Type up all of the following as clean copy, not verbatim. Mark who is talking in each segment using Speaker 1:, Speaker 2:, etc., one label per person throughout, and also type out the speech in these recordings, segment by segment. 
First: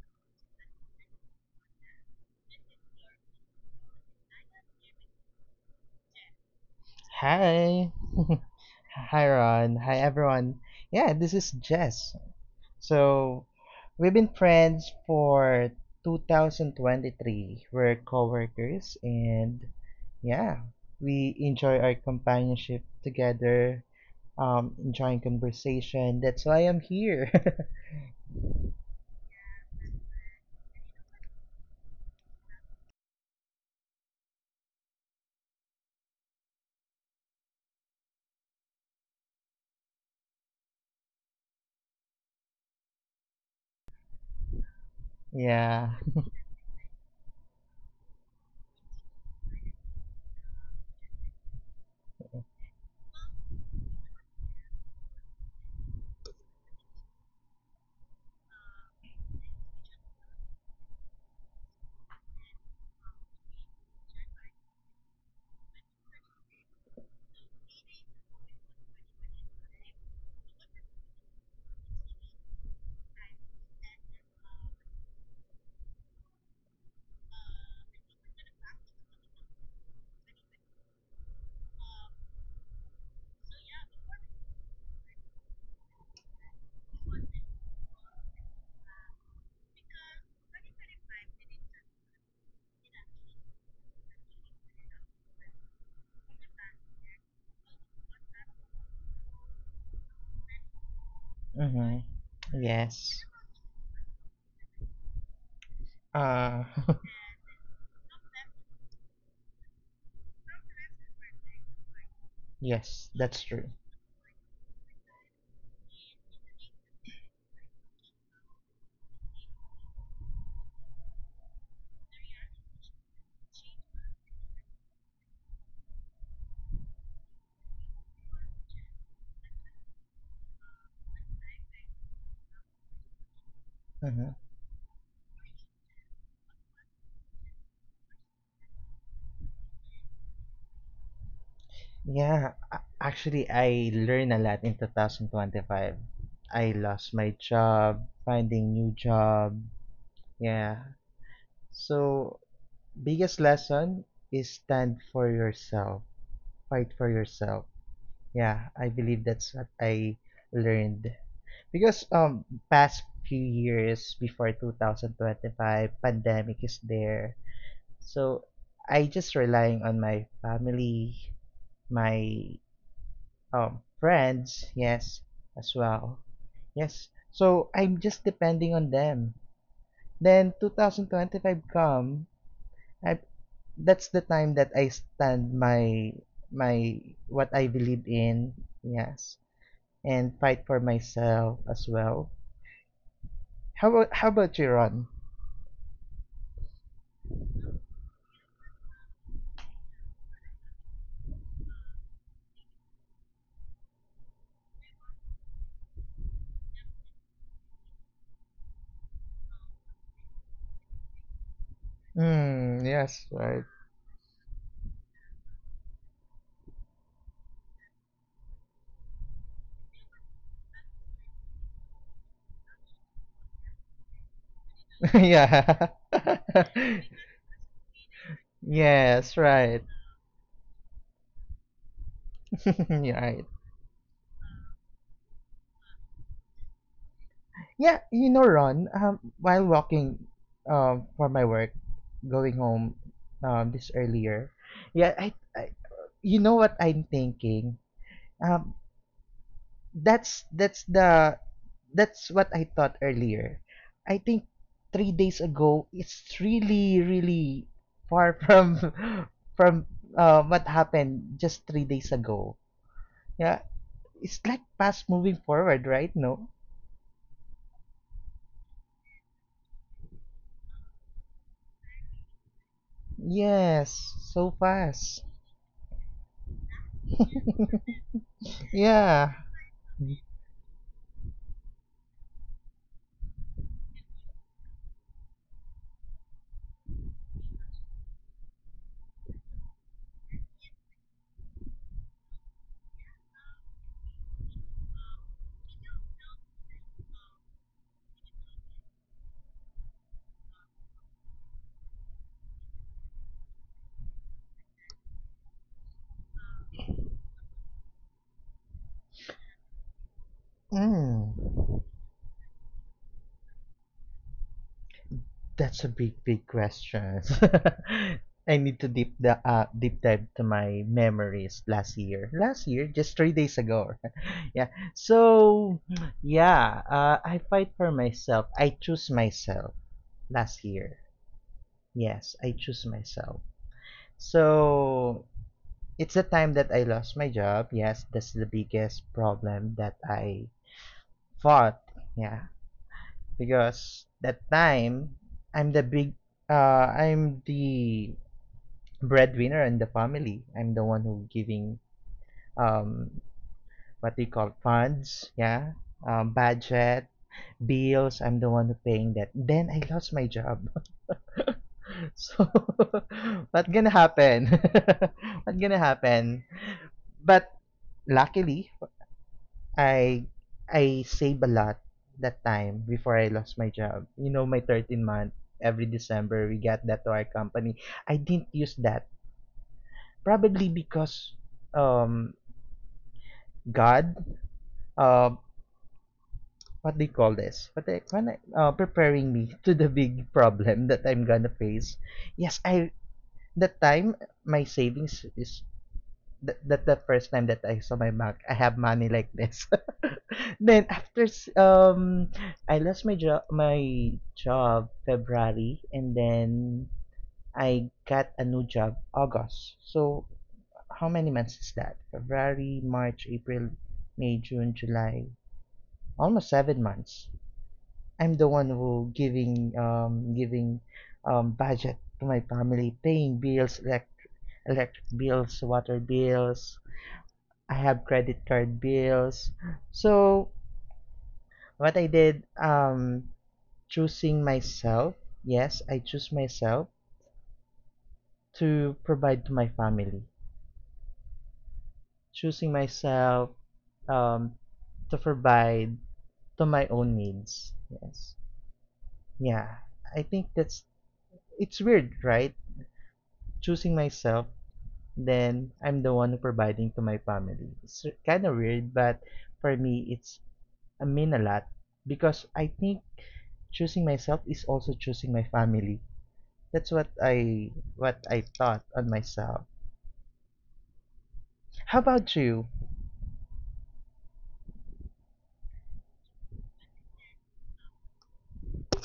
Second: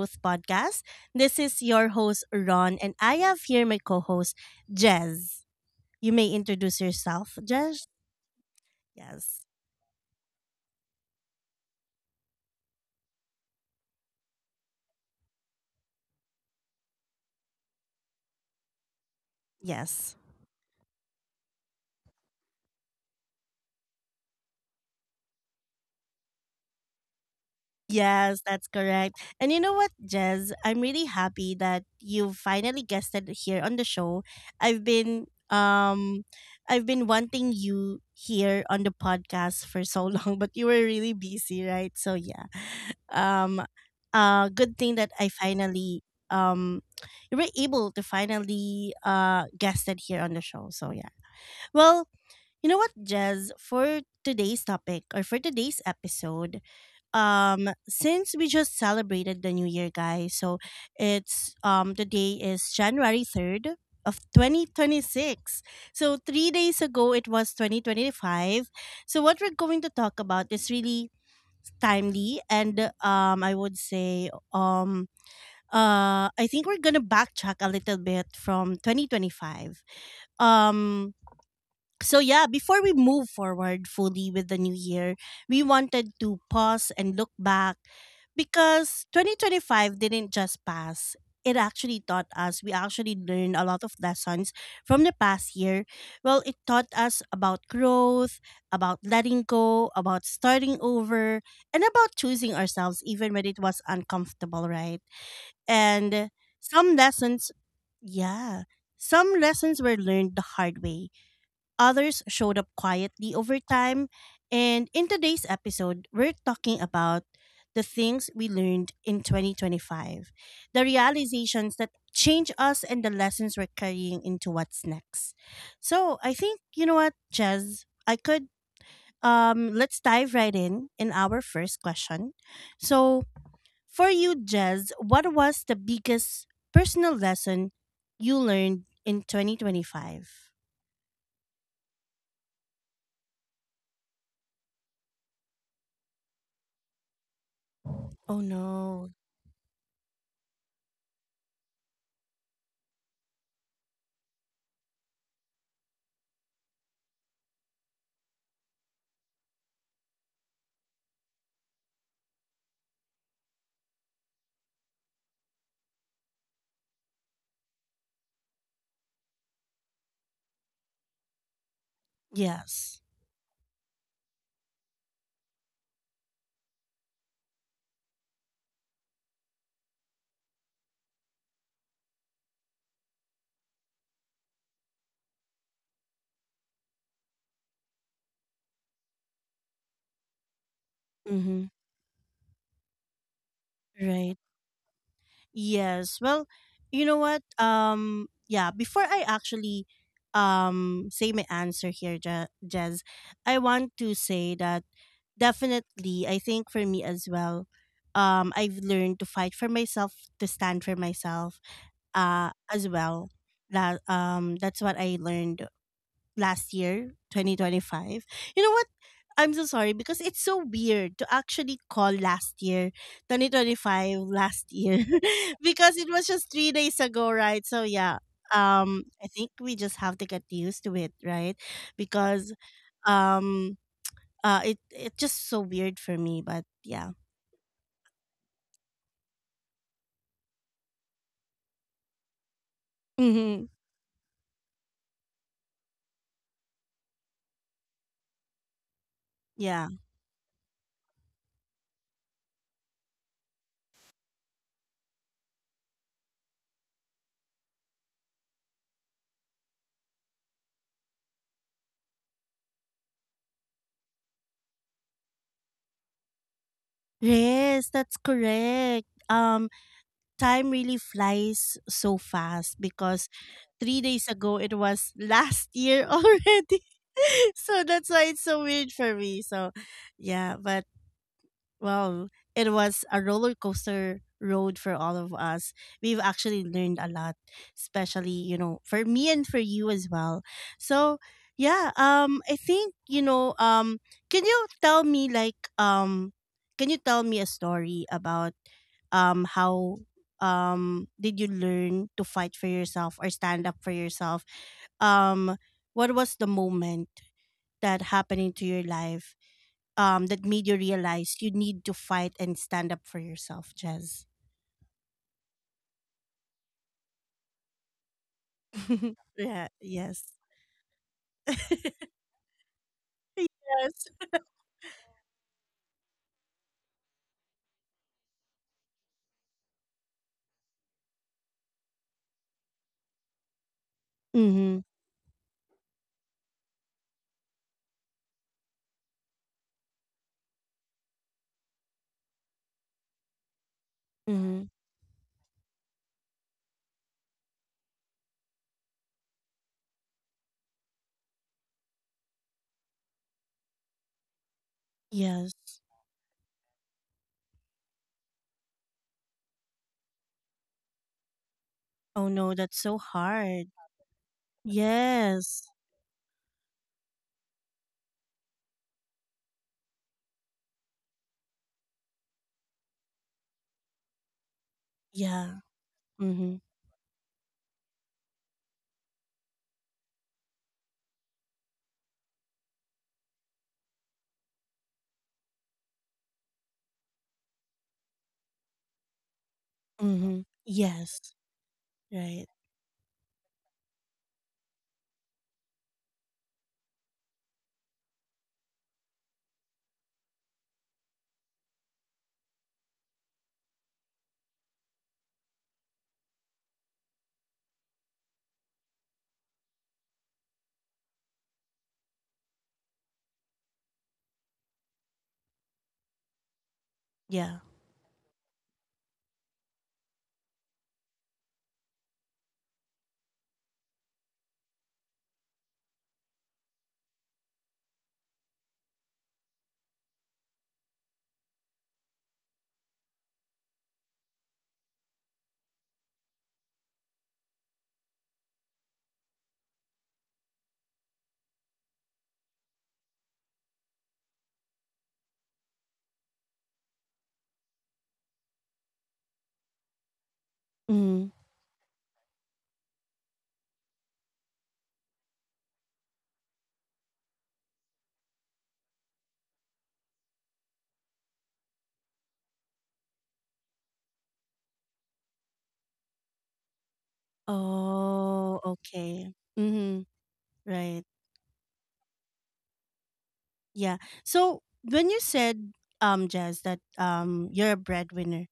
Speaker 1: Growth Podcast. This is your host, Ron, and I have here my co host, Jez. You may introduce yourself, Jez.
Speaker 2: Hi. Hi,
Speaker 1: Yes.
Speaker 2: Ron. Hi, everyone. Yeah, this is Jess. So, we've been friends for 2023. We're coworkers and
Speaker 1: Yes.
Speaker 2: yeah, we enjoy our companionship together, enjoying conversation. That's why I'm here.
Speaker 1: Yes, that's correct. And you know what, Jez? I'm really happy that you finally guested here on the show. I've been um I've been wanting you here on the podcast for so long, but you were really busy, right? So yeah. Um good thing that I
Speaker 2: Yeah.
Speaker 1: finally um you were able to finally guested here on the show. So yeah. Well, you know what, Jez, for today's topic or for today's episode, since we just celebrated the new year, guys, so it's the day is January 3rd of 2026. So 3 days ago it was 2025. So what we're going to talk about is really timely, and I would say, I think we're gonna backtrack a little bit from 2025. Um so yeah, before we move forward fully with the new year, we wanted to pause and look back because 2025 didn't just pass. It actually taught us, we actually learned a lot of lessons from the past year. Well, it taught us about growth, about letting go, about starting over,
Speaker 2: Mm-hmm.
Speaker 1: and about choosing
Speaker 2: Yes.
Speaker 1: ourselves even when it was uncomfortable, right?
Speaker 2: Uh,
Speaker 1: And some lessons, yeah, some lessons were learned the hard way, others showed
Speaker 2: yes,
Speaker 1: up
Speaker 2: that's true.
Speaker 1: quietly over time. And in today's episode, we're talking about the things we learned in 2025, the realizations that change us, and the lessons we're carrying into what's next. So I think, you know what, Jez, I could. Let's dive right in our first question. So,
Speaker 2: Mm-hmm.
Speaker 1: for you, Jez, what was the biggest personal lesson you learned in 2025?
Speaker 2: Yeah, actually, I learned a lot in 2025. I lost my job, finding new
Speaker 1: Oh
Speaker 2: job.
Speaker 1: no.
Speaker 2: Yeah. So, biggest lesson is stand for yourself, fight for yourself. Yeah, I believe that's what I learned. Because past few years before 2025, pandemic is there. So, I just relying on my family, my
Speaker 1: Yes.
Speaker 2: Friends, yes, as well. Yes, so I'm just depending on them. Then 2025 come, I that's the time that I stand my what I believe in, yes, and fight for myself as
Speaker 1: Mm-hmm.
Speaker 2: well. How about you,
Speaker 1: Right.
Speaker 2: Ron?
Speaker 1: Yes. Well, you know what? Yeah. Before I actually say my answer here, Jez, I want to say that definitely, I think for me as well, I've learned to fight for myself, to stand for myself,
Speaker 2: Hmm. Yes.
Speaker 1: as
Speaker 2: Right.
Speaker 1: well. That's what I learned last year, 2025. You know what? I'm so sorry because it's so weird to actually call last year, 2025, last year,
Speaker 2: Yeah.
Speaker 1: because it was just 3 days ago, right? So, yeah,
Speaker 2: Yes. Right.
Speaker 1: I think we just have to get used to it, right? Because
Speaker 2: Yeah. Right.
Speaker 1: um, it's just so weird for me, but yeah.
Speaker 2: Yeah, you know, Ron, while walking for my work, going home this
Speaker 1: Mm-hmm.
Speaker 2: earlier, yeah, I, you know what I'm thinking. Um,
Speaker 1: Yeah.
Speaker 2: that's that's the that's what I thought earlier. I think 3 days ago, it's really really far from from what happened just 3 days ago. Yeah, it's like fast moving forward, right? No.
Speaker 1: Yes, that's correct. Time really flies so fast because
Speaker 2: Yes, so
Speaker 1: 3 days ago
Speaker 2: fast.
Speaker 1: it was last year already. So that's why it's so
Speaker 2: Yeah.
Speaker 1: weird for me. So yeah, but well, it was a roller coaster road for all of us. We've actually learned a lot, especially, you know, for me and for you as well. So, yeah, I think, can you tell me like um can you tell me a story about how did you learn to fight for yourself or stand up for yourself? Um what was the moment that happening to your life that made you
Speaker 2: Mm,
Speaker 1: realize you need to fight and stand up for yourself, Jez?
Speaker 2: that's a big, big question. I need to deep
Speaker 1: Yeah,
Speaker 2: dive to
Speaker 1: yes.
Speaker 2: my memories last year. Last year, just 3 days ago.
Speaker 1: Yes.
Speaker 2: Yeah. So, yeah, I fight for myself. I choose myself last year. Yes, I choose myself. So
Speaker 1: Mhm.
Speaker 2: it's the time that I lost my job. Yes, that's the biggest problem that I fought. Yeah, because that time
Speaker 1: Mhm.
Speaker 2: I'm the big I'm the breadwinner in the family. I'm the one who giving um what do you call funds, yeah,
Speaker 1: Yes.
Speaker 2: budget, bills. I'm the one who paying that. Then I lost my job. So
Speaker 1: Oh no, that's so
Speaker 2: what gonna
Speaker 1: hard.
Speaker 2: happen? What gonna
Speaker 1: Yes.
Speaker 2: happen? But luckily I I save a lot that time before I lost my job. You know, my 13-month every
Speaker 1: Yeah.
Speaker 2: December we got that to
Speaker 1: Mhm.
Speaker 2: our company. I didn't use that probably because um God uh what do you call this? What they when preparing me to the big problem
Speaker 1: Mhm.
Speaker 2: that I'm gonna
Speaker 1: Yes.
Speaker 2: face. Yes, I
Speaker 1: Right.
Speaker 2: that time my savings is that the first time that I saw my bank, I have money like this. Then after I lost my job February, and then I got a new job August. So how many months is that? February, March, April, May, June, July. Almost 7 months.
Speaker 1: Yeah.
Speaker 2: I'm the one who giving budget to my family, paying bills like electric bills, water bills, I have credit card bills. So what I did, choosing myself. Yes, I choose myself to provide to my family. Choosing myself, um, to provide to my own needs. Yes. Yeah. I think that's
Speaker 1: Mhm.
Speaker 2: it's weird, right? Choosing myself, then I'm the one who providing to my family. It's kind of weird, but for me, it's I mean a lot because I think choosing myself is also choosing my family. That's what I thought on
Speaker 1: Oh,
Speaker 2: myself.
Speaker 1: okay. Mhm. Right.
Speaker 2: How about you?
Speaker 1: Yeah. So when you said Jazz that you're a breadwinner.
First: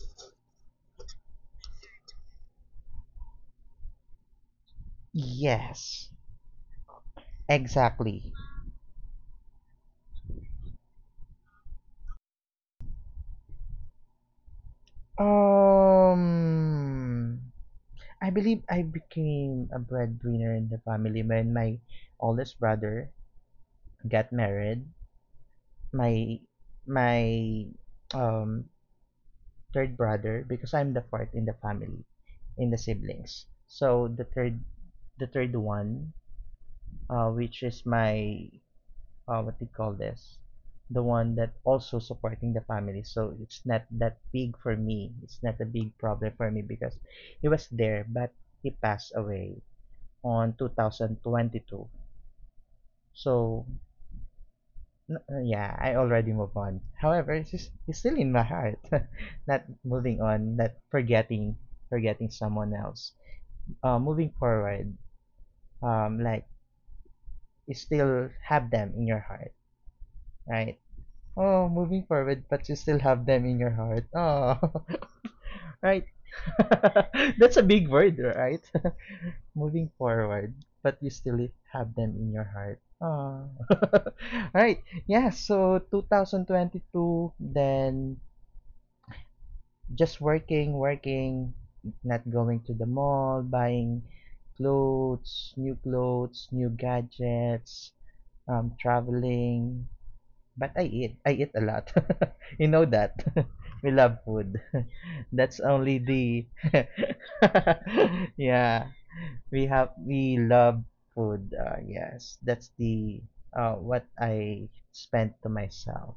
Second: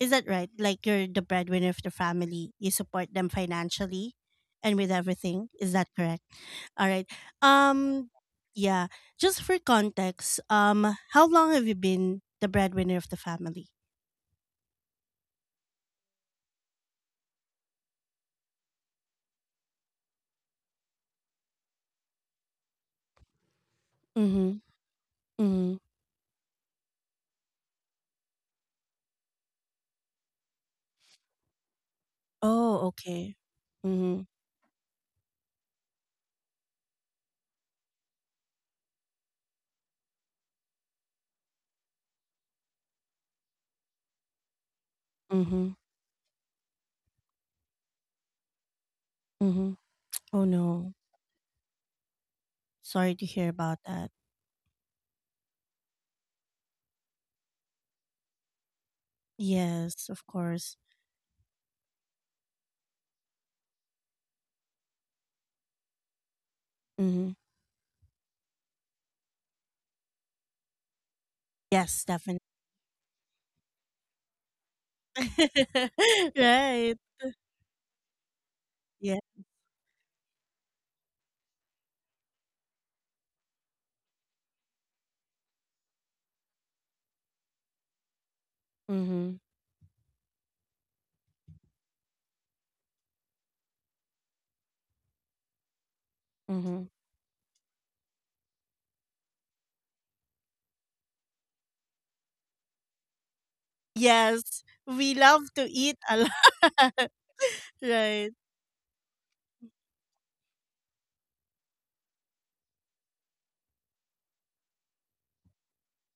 Speaker 1: Is that right? Like, you're the breadwinner of the family. You support them financially and with everything. Is that
Speaker 2: Yes,
Speaker 1: correct? All right. Um
Speaker 2: exactly.
Speaker 1: yeah, just for context, how long have you been the breadwinner of the family?
Speaker 2: Um, I believe I became a breadwinner in the family when my oldest brother got
Speaker 1: Mhm.
Speaker 2: married.
Speaker 1: Mhm.
Speaker 2: My my um third brother because I'm the fourth in the family, in the
Speaker 1: Oh, okay.
Speaker 2: siblings. So
Speaker 1: Mhm.
Speaker 2: the third one, which is my, what do you call this? The one that also supporting the family. So it's not that big for me. It's not a
Speaker 1: Mhm.
Speaker 2: big problem for me because he was there, but he passed away
Speaker 1: Mhm. Oh
Speaker 2: on
Speaker 1: no.
Speaker 2: 2022.
Speaker 1: Sorry to hear
Speaker 2: So
Speaker 1: about that.
Speaker 2: yeah, I already moved on. However, it's still in my heart. Not
Speaker 1: Yes,
Speaker 2: moving
Speaker 1: of
Speaker 2: on, not
Speaker 1: course.
Speaker 2: forgetting someone else. Moving forward, like
Speaker 1: Mhm.
Speaker 2: you still have them in your heart, right? Oh, moving
Speaker 1: Yes, definitely.
Speaker 2: forward, but you still have them in your heart. Oh, right.
Speaker 1: Right.
Speaker 2: That's a big word, right?
Speaker 1: Yeah.
Speaker 2: Moving forward, but you still have them in your heart. Oh, right. Yeah. So 2022, then
Speaker 1: Mhm.
Speaker 2: just working, working, not going to the mall, buying clothes, new
Speaker 1: Mhm.
Speaker 2: gadgets, traveling. But I eat. I eat a lot. You know that. We love food.
Speaker 1: Yes, we love
Speaker 2: That's
Speaker 1: to eat
Speaker 2: only
Speaker 1: a
Speaker 2: the.
Speaker 1: lot. Right.
Speaker 2: Yeah, we have. We love food. Yes, that's the what I spent to myself.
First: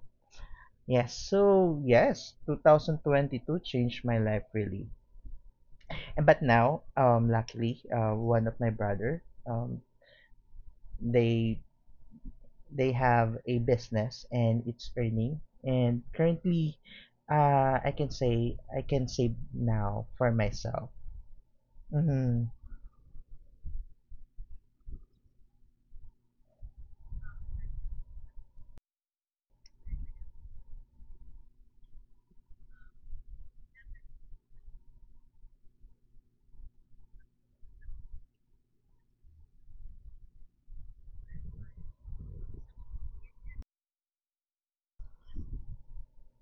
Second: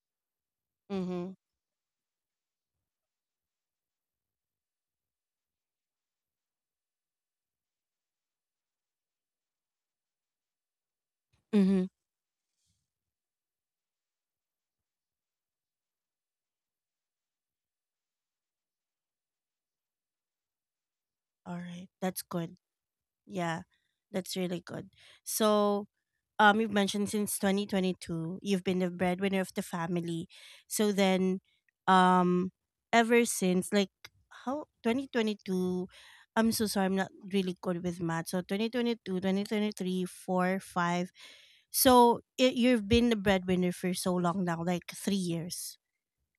Speaker 2: Yes,
Speaker 1: Mm-hmm.
Speaker 2: so yes, 2022 changed my life really. And but now, luckily, one of my brother, they
Speaker 1: Mm-hmm.
Speaker 2: They have a business and it's earning. And currently, I can say now for myself.
Speaker 1: All right. That's
Speaker 2: Mm-hmm.
Speaker 1: good. Yeah, that's really good. So, you've mentioned since 2022, you've been the breadwinner of the family. So then, um, ever since, like, how 2022, I'm so sorry, I'm not really good with math. So 2022, 2023, 4, 5. So it, you've been the breadwinner for so long now, like 3 years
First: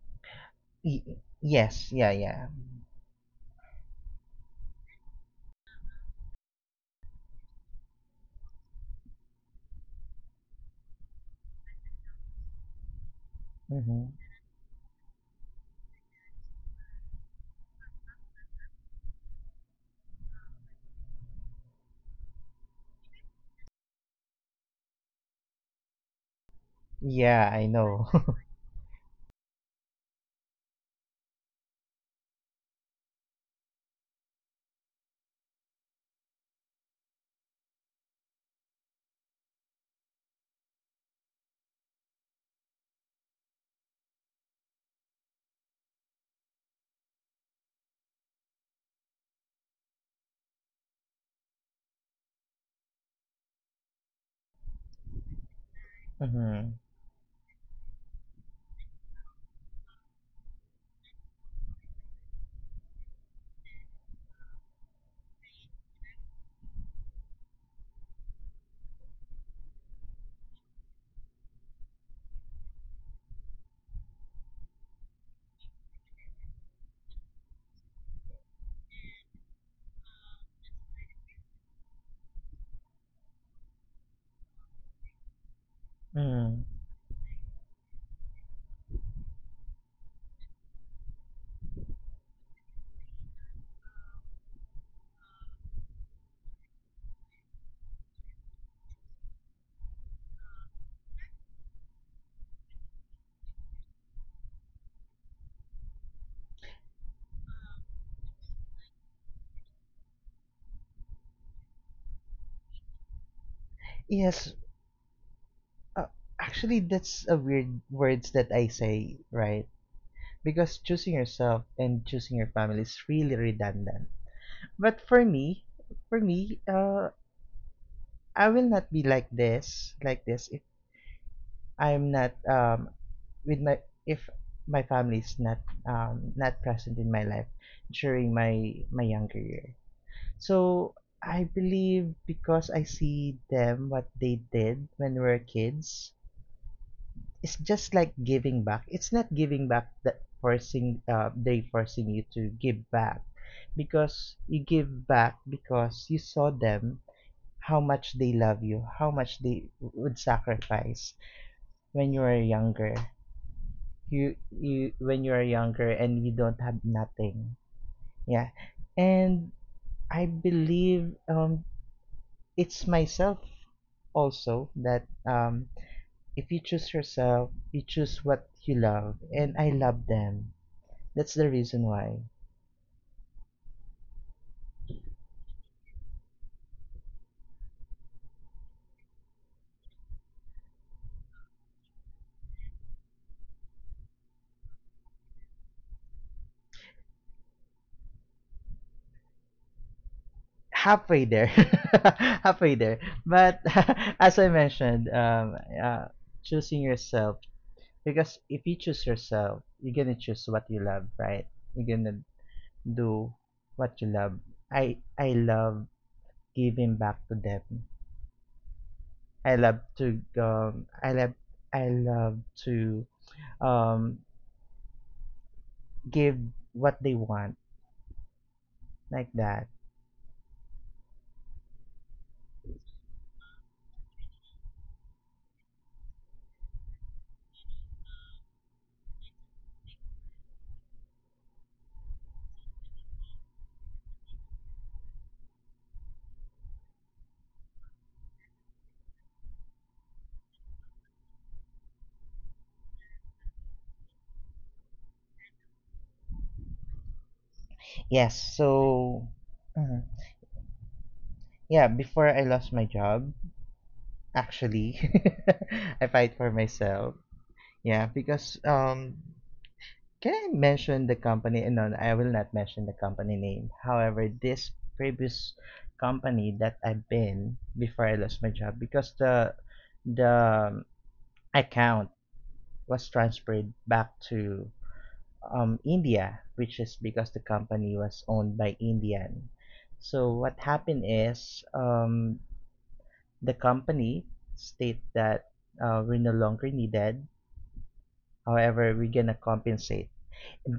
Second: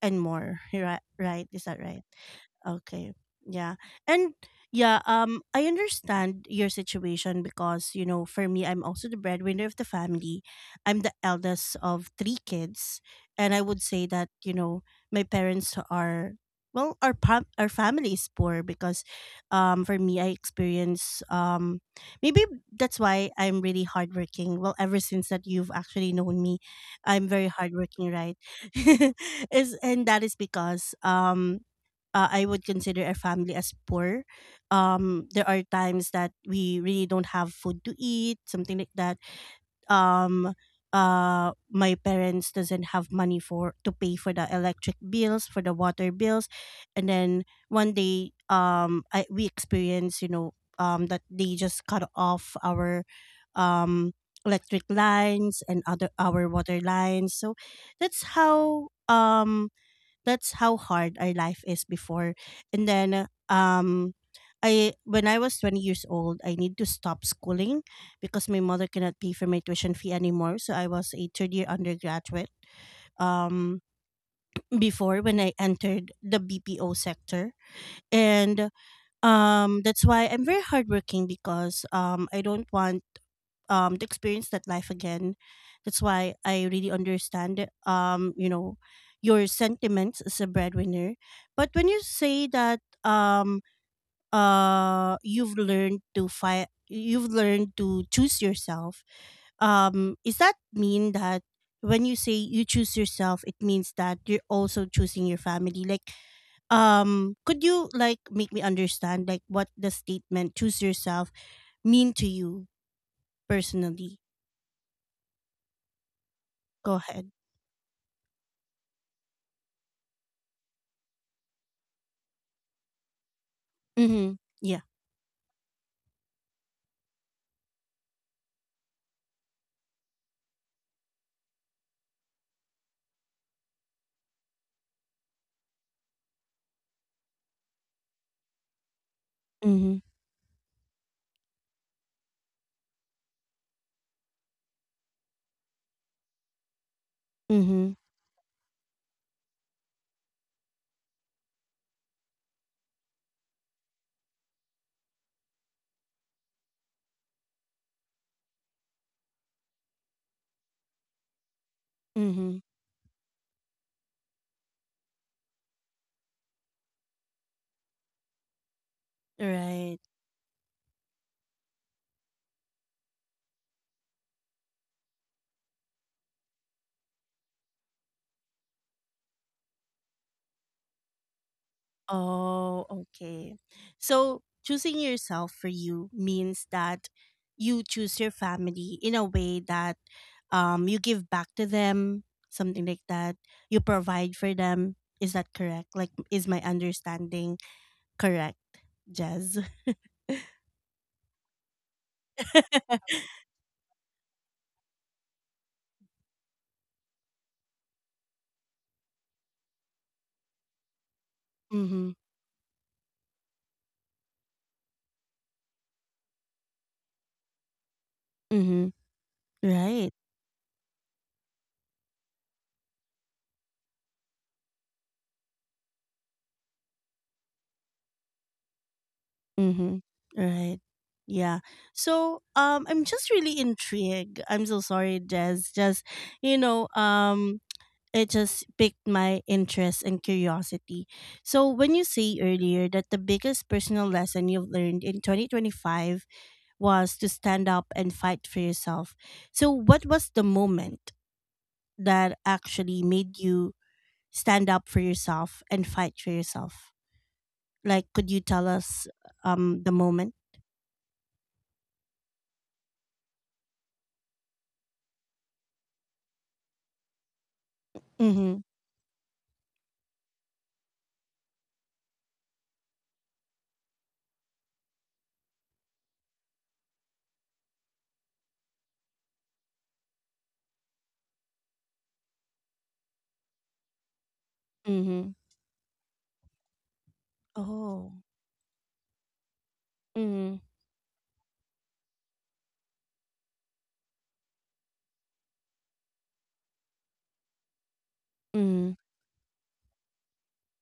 Speaker 1: and more. Right, right. Is that
Speaker 2: Yes,
Speaker 1: right?
Speaker 2: yeah, yeah.
Speaker 1: Okay. Yeah. And yeah, I understand your situation because, you know, for me I'm also the breadwinner of the family. I'm the eldest of three kids, and I would say
Speaker 2: Mm-hmm.
Speaker 1: that, you know, my parents are well, our family is poor because for me I experience maybe that's why I'm really hardworking. Well, ever since that you've actually known me, I'm very
Speaker 2: Yeah, I know.
Speaker 1: hardworking, right? is and That is because I would consider our family as poor. There are times that we really don't have food to eat, something like that. Um, my parents doesn't have money for to pay for the electric bills, for the water bills, and then one day, we experience, that they just cut off our, um, electric lines and other our
Speaker 2: Mm-hmm.
Speaker 1: water lines. So that's how um that's how hard our life is before. And then I when I was 20 years old, I need to stop schooling because my mother cannot pay for my tuition fee anymore. So I was a third year undergraduate um before when I entered the BPO sector. And that's why I'm very hardworking, because I don't want to experience that life again. That's why
Speaker 2: Mm-hmm.
Speaker 1: I really understand, um you know your sentiments as a breadwinner. But when you say that, you've learned to fight, you've learned to choose yourself, is that mean that when you say you choose yourself, it means that you're also choosing your family? Like, could you like make me understand like what the statement choose yourself mean to you personally?
Speaker 2: Yes, uh, actually,
Speaker 1: Go
Speaker 2: that's
Speaker 1: ahead.
Speaker 2: a weird words that I say, right? Because choosing yourself and choosing your family is really redundant.
Speaker 1: Mhm. Yeah.
Speaker 2: But for me, for me, uh, I will not be like this, if I'm not with my if my family is not present in my life during my younger year.
Speaker 1: Mhm.
Speaker 2: So I believe because I see them what they did when we were kids, it's
Speaker 1: Mhm.
Speaker 2: just like giving back. It's not giving back that forcing they forcing you to give back because you give back because you saw them how much they love you, how much they would sacrifice when you were
Speaker 1: Mhm.
Speaker 2: younger. You when you are younger and you don't have nothing, yeah, and
Speaker 1: Right.
Speaker 2: I believe it's myself also that if you choose yourself you choose what you love, and I love them. That's the reason why.
Speaker 1: Oh, okay. So choosing yourself for you means that you choose your family in a way that you give back to them, something like that. You provide for them. Is that correct? Like, is my understanding correct, Jazz?
Speaker 2: Halfway there. Halfway there, but as I mentioned uh, choosing yourself because if you choose yourself you're gonna choose what you love, right? You're
Speaker 1: Mhm.
Speaker 2: gonna do what you love. I love giving back to them.
Speaker 1: Mhm.
Speaker 2: I love
Speaker 1: Right.
Speaker 2: to um, I love I love to um give what they want like that.
Speaker 1: Mm-hmm. Right. Yeah. So I'm just really intrigued. I'm so sorry, Jez. You know, um it just piqued my interest and curiosity. So when you say earlier that the biggest personal lesson you've learned in 2025 was to stand up and fight for yourself. So what was the moment that actually made you stand up for yourself and fight for yourself? Like, could you
Speaker 2: Yes.
Speaker 1: tell us
Speaker 2: So
Speaker 1: the
Speaker 2: mhm.
Speaker 1: moment?
Speaker 2: Yeah, before I lost my job, actually, I fight for myself. Yeah,
Speaker 1: Mm-hmm.
Speaker 2: because can I mention the company? No, no, I will not mention the company name. However, this previous company that I've been before I lost my job because the account was transferred back to
Speaker 1: Mhm.
Speaker 2: India, which is because the company
Speaker 1: Oh.
Speaker 2: was owned by Indian. So
Speaker 1: Mhm.
Speaker 2: what happened is the company state that we're no longer needed.
Speaker 1: Mhm.
Speaker 2: However, we're gonna compensate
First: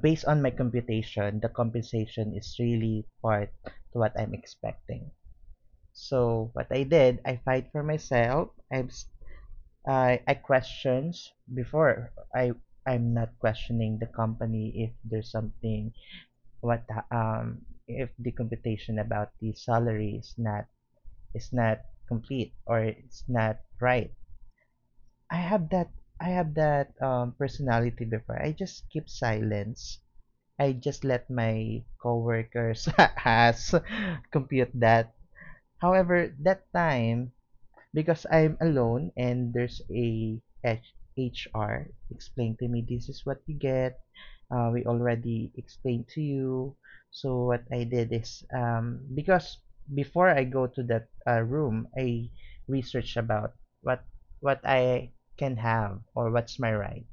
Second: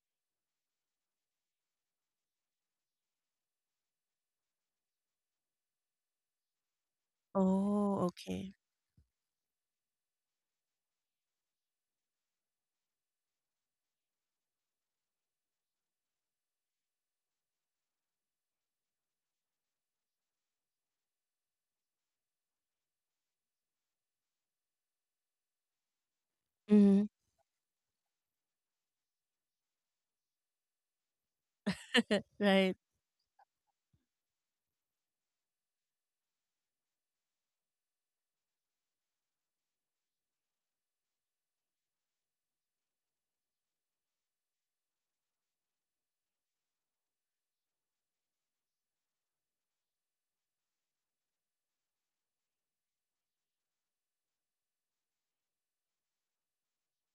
Speaker 2: based on my computation, the compensation is really part to what I'm expecting. So what I did, I fight for
Speaker 1: Oh,
Speaker 2: myself.
Speaker 1: okay.
Speaker 2: I have I questions before I'm not questioning the company if there's something, what if the computation about the salary is not complete or it's not right. I have that
Speaker 1: Mhm.
Speaker 2: personality before. I just keep silence. I just let my
Speaker 1: Right.
Speaker 2: coworkers has compute that. However, that time because I'm alone and there's a HR explained to me this is what you get. We already explained to you. So what I did is because before I go to that room, I research about what what I can have or what's my right.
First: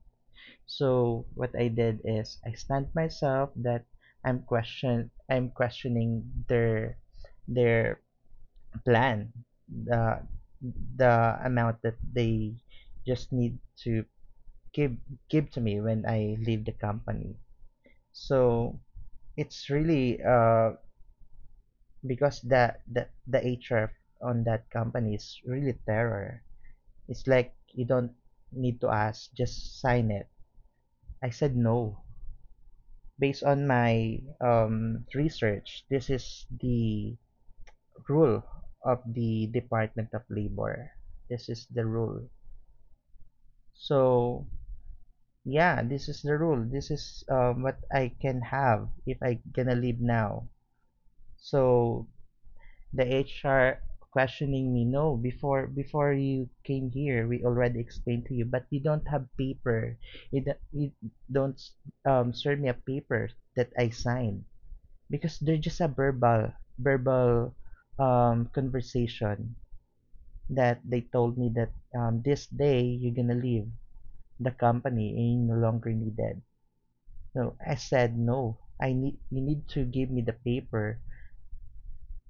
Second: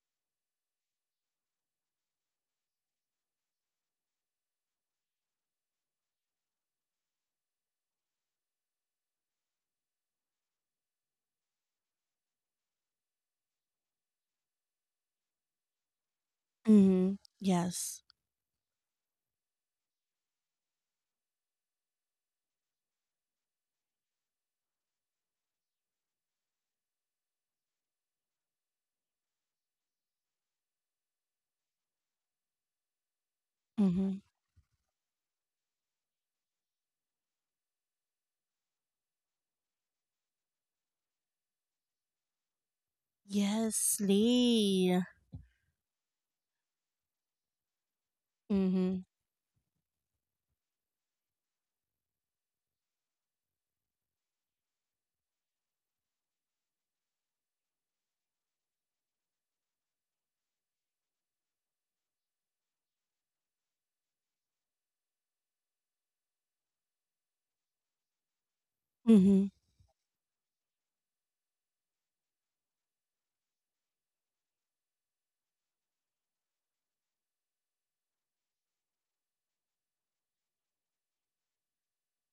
Speaker 2: So what I did is I stand myself that I'm questioning their plan, the the amount that they just need to give give to me when I leave the
Speaker 1: Mhm.
Speaker 2: company.
Speaker 1: Yes.
Speaker 2: So it's really because the HR on that company is really terror. It's like you don't need to ask, just sign it. I said no. Based on my
Speaker 1: Mhm.
Speaker 2: research, this is the rule of the Department of Labor. This is the rule.
Speaker 1: Yes,
Speaker 2: So
Speaker 1: Lee. Sleigh.
Speaker 2: yeah, this is the rule. This is what I can have
Speaker 1: Mhm.
Speaker 2: if I gonna leave now. So the HR questioning me, no, before you came here, we already explained to you, but you don't have paper. It, it don't serve me a paper that I signed. Because they're just a verbal
Speaker 1: Mhm.
Speaker 2: conversation that they told me that this day you're gonna leave the company and you're no longer needed. So I said no. I need You need to give me the paper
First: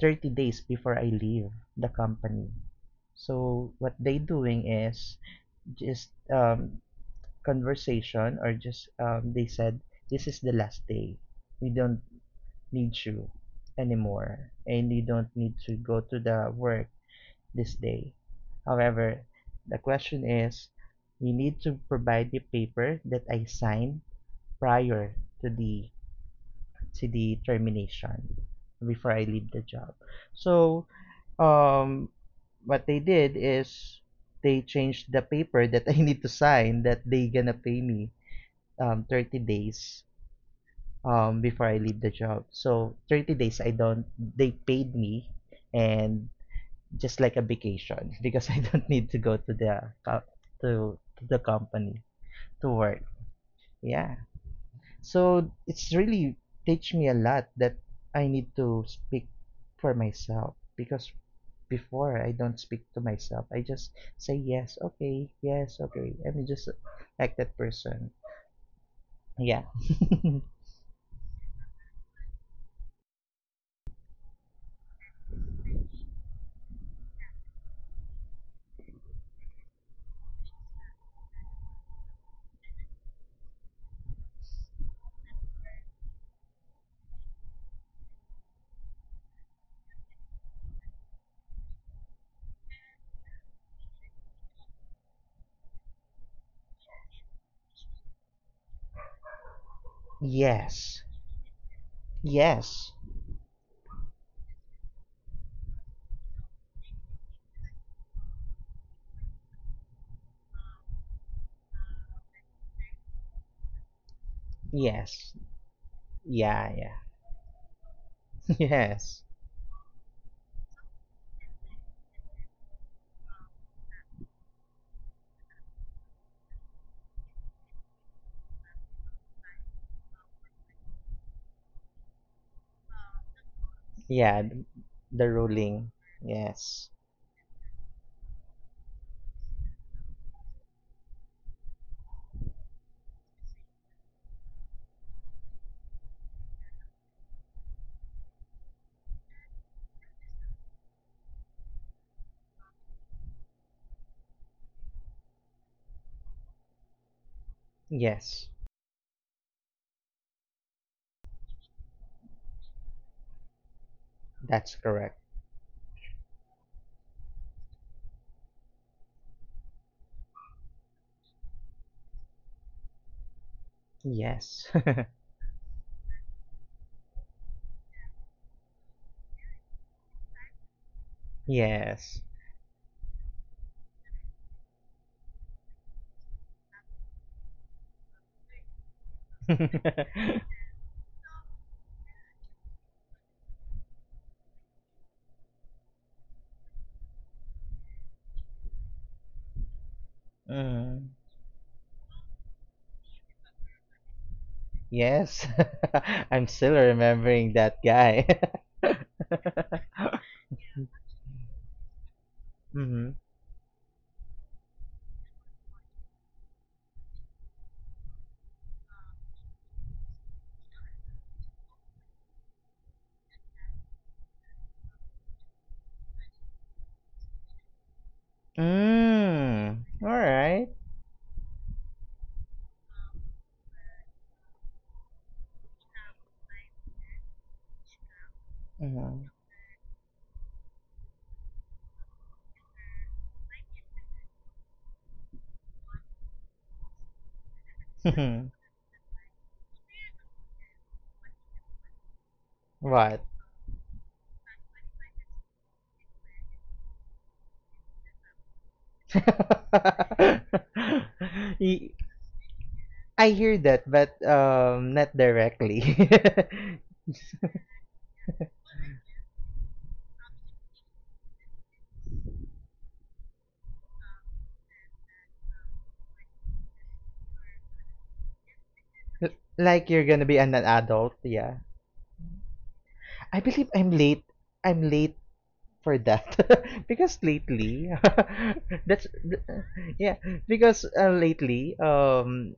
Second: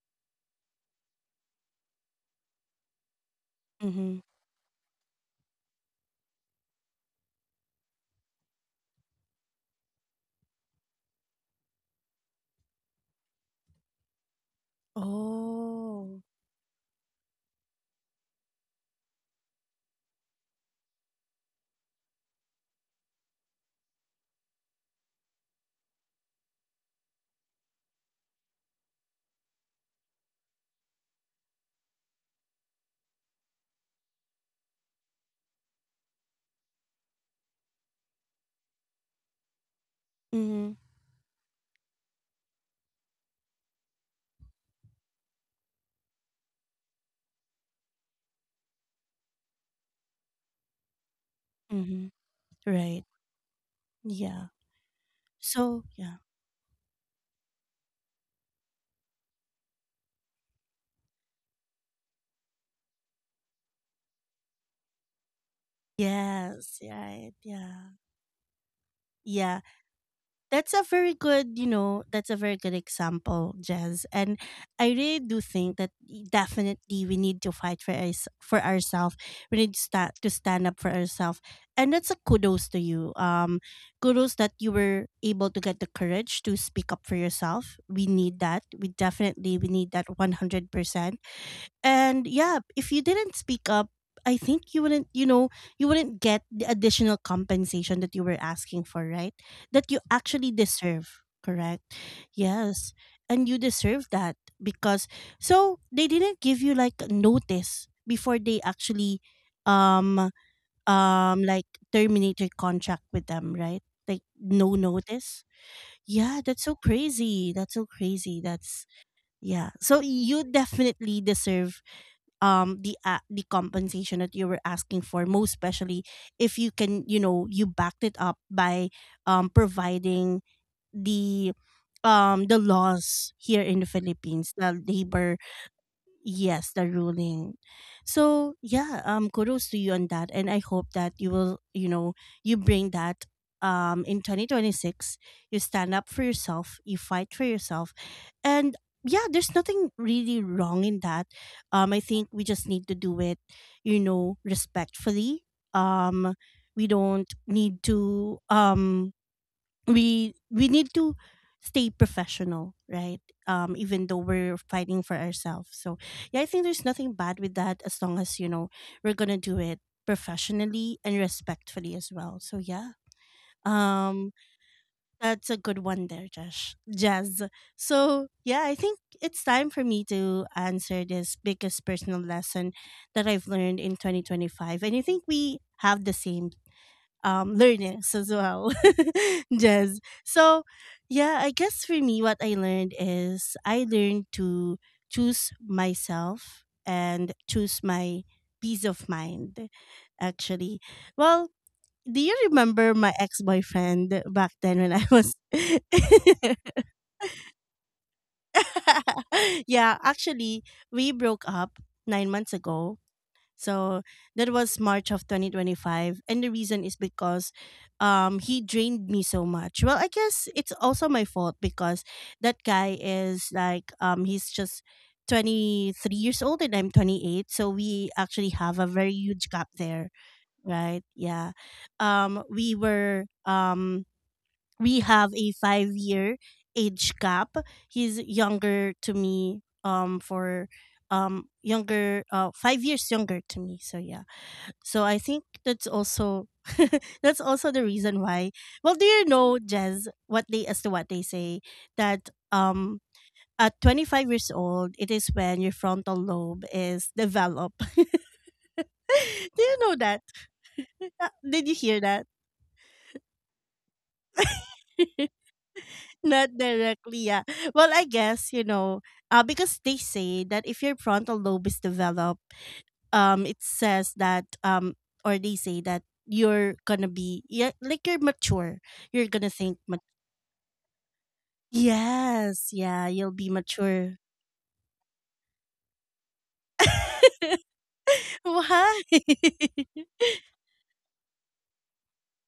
Speaker 2: 30 days before I leave the company. So what they
Speaker 1: Mhm.
Speaker 2: doing is just conversation or just they said this is the last day. We don't need you anymore and you don't need to go to
Speaker 1: Oh.
Speaker 2: the work this day. However, the question is you need to provide the paper that I signed prior to the termination before I leave the job. So um what they did is they changed the paper that I need to sign that they gonna pay me 30 days
Speaker 1: Mhm.
Speaker 2: before I leave the job. So 30 days I don't they paid me and just like a vacation because I don't need to go to the company
Speaker 1: Mhm.
Speaker 2: to work.
Speaker 1: Right.
Speaker 2: Yeah.
Speaker 1: Yeah.
Speaker 2: So
Speaker 1: So,
Speaker 2: it's
Speaker 1: yeah.
Speaker 2: really teach me a lot that I need to speak for myself because before I don't speak to myself. I just say yes, okay, yes, okay. I'm just
Speaker 1: Yes,
Speaker 2: like
Speaker 1: right.
Speaker 2: that
Speaker 1: Yeah.
Speaker 2: person. Yeah.
Speaker 1: Yeah. That's a very good, you know, that's a very good example, Jez. And I really do think that definitely we need to fight for us for ourselves. We need to start to stand up for ourselves. And that's a kudos to you. Kudos that you were able to get the courage to speak up for yourself. We need that. We definitely we need that 100%. And yeah, if you didn't speak up, I think you wouldn't get the additional compensation that you were asking for, right? That you actually
Speaker 2: Yes.
Speaker 1: deserve, correct?
Speaker 2: Yes.
Speaker 1: Yes. And you deserve that, because so they didn't give you like notice before they actually um like terminate your contract with them, right? Like, no
Speaker 2: Yes.
Speaker 1: notice. Yeah,
Speaker 2: Yeah,
Speaker 1: that's so
Speaker 2: yeah.
Speaker 1: crazy. That's so crazy. That's
Speaker 2: Yes.
Speaker 1: yeah. So you definitely deserve the compensation that you were asking for, most especially if you can you know you backed it up by providing the laws here in the
Speaker 2: Yeah,
Speaker 1: Philippines,
Speaker 2: th-
Speaker 1: the
Speaker 2: the
Speaker 1: labor.
Speaker 2: ruling.
Speaker 1: Yes,
Speaker 2: Yes.
Speaker 1: the ruling. So yeah, kudos to you on that, and I hope that you will, you know, you bring that, in 2026. You stand up for yourself, you fight for yourself, and yeah, there's nothing really wrong in that. I think we just need to do it, respectfully. Um, we don't need
Speaker 2: Yes.
Speaker 1: to we need to stay professional, right? Even though we're
Speaker 2: That's
Speaker 1: fighting
Speaker 2: correct.
Speaker 1: for ourselves, so yeah, I think there's nothing bad with that, as long as we're gonna do it professionally and respectfully as well. So yeah, um
Speaker 2: Yes.
Speaker 1: that's a good one there, Josh, Jazz. So yeah, I think it's time for me to answer this biggest
Speaker 2: Yes.
Speaker 1: personal lesson that I've learned in 2025, and I think we have the same, learnings as well, Jez. So, yeah, I guess for me, what I learned is I learned to choose myself and choose my peace of mind, actually.
Speaker 2: Mm.
Speaker 1: Well, do you remember my ex boyfriend back then when I was.
Speaker 2: Yes. I'm still remembering that guy.
Speaker 1: Yeah, actually, we broke up 9 months ago.
Speaker 2: Mm-hmm.
Speaker 1: So that was March of 2025. And the reason is because he drained me so much. Well, I guess it's also my fault because that guy is like, he's just 23 years old and I'm 28. So we actually have a very huge gap
Speaker 2: Mm. All
Speaker 1: there,
Speaker 2: right.
Speaker 1: right? Yeah. We were. We have a 5 year age gap. He's younger to me for younger 5 years younger to me. So yeah. So I think that's also that's also the reason
Speaker 2: Mm-hmm.
Speaker 1: why. Well, do you know, Jez, what they say that
Speaker 2: What?
Speaker 1: at 25 years old it is when your frontal lobe is developed. Do you know that? Did you
Speaker 2: Y-
Speaker 1: hear that?
Speaker 2: I hear that, but not directly.
Speaker 1: Not directly, yeah. Well, I guess, you know, because they say that if your frontal lobe is developed, it says that, or they say that you're gonna be, yeah, like you're mature.
Speaker 2: L-
Speaker 1: You're gonna
Speaker 2: like you're gonna be an adult, yeah.
Speaker 1: yes, yeah,
Speaker 2: I
Speaker 1: you'll be
Speaker 2: believe I'm late.
Speaker 1: mature.
Speaker 2: I'm late for that because lately, that's
Speaker 1: Why?
Speaker 2: th- yeah. Because lately,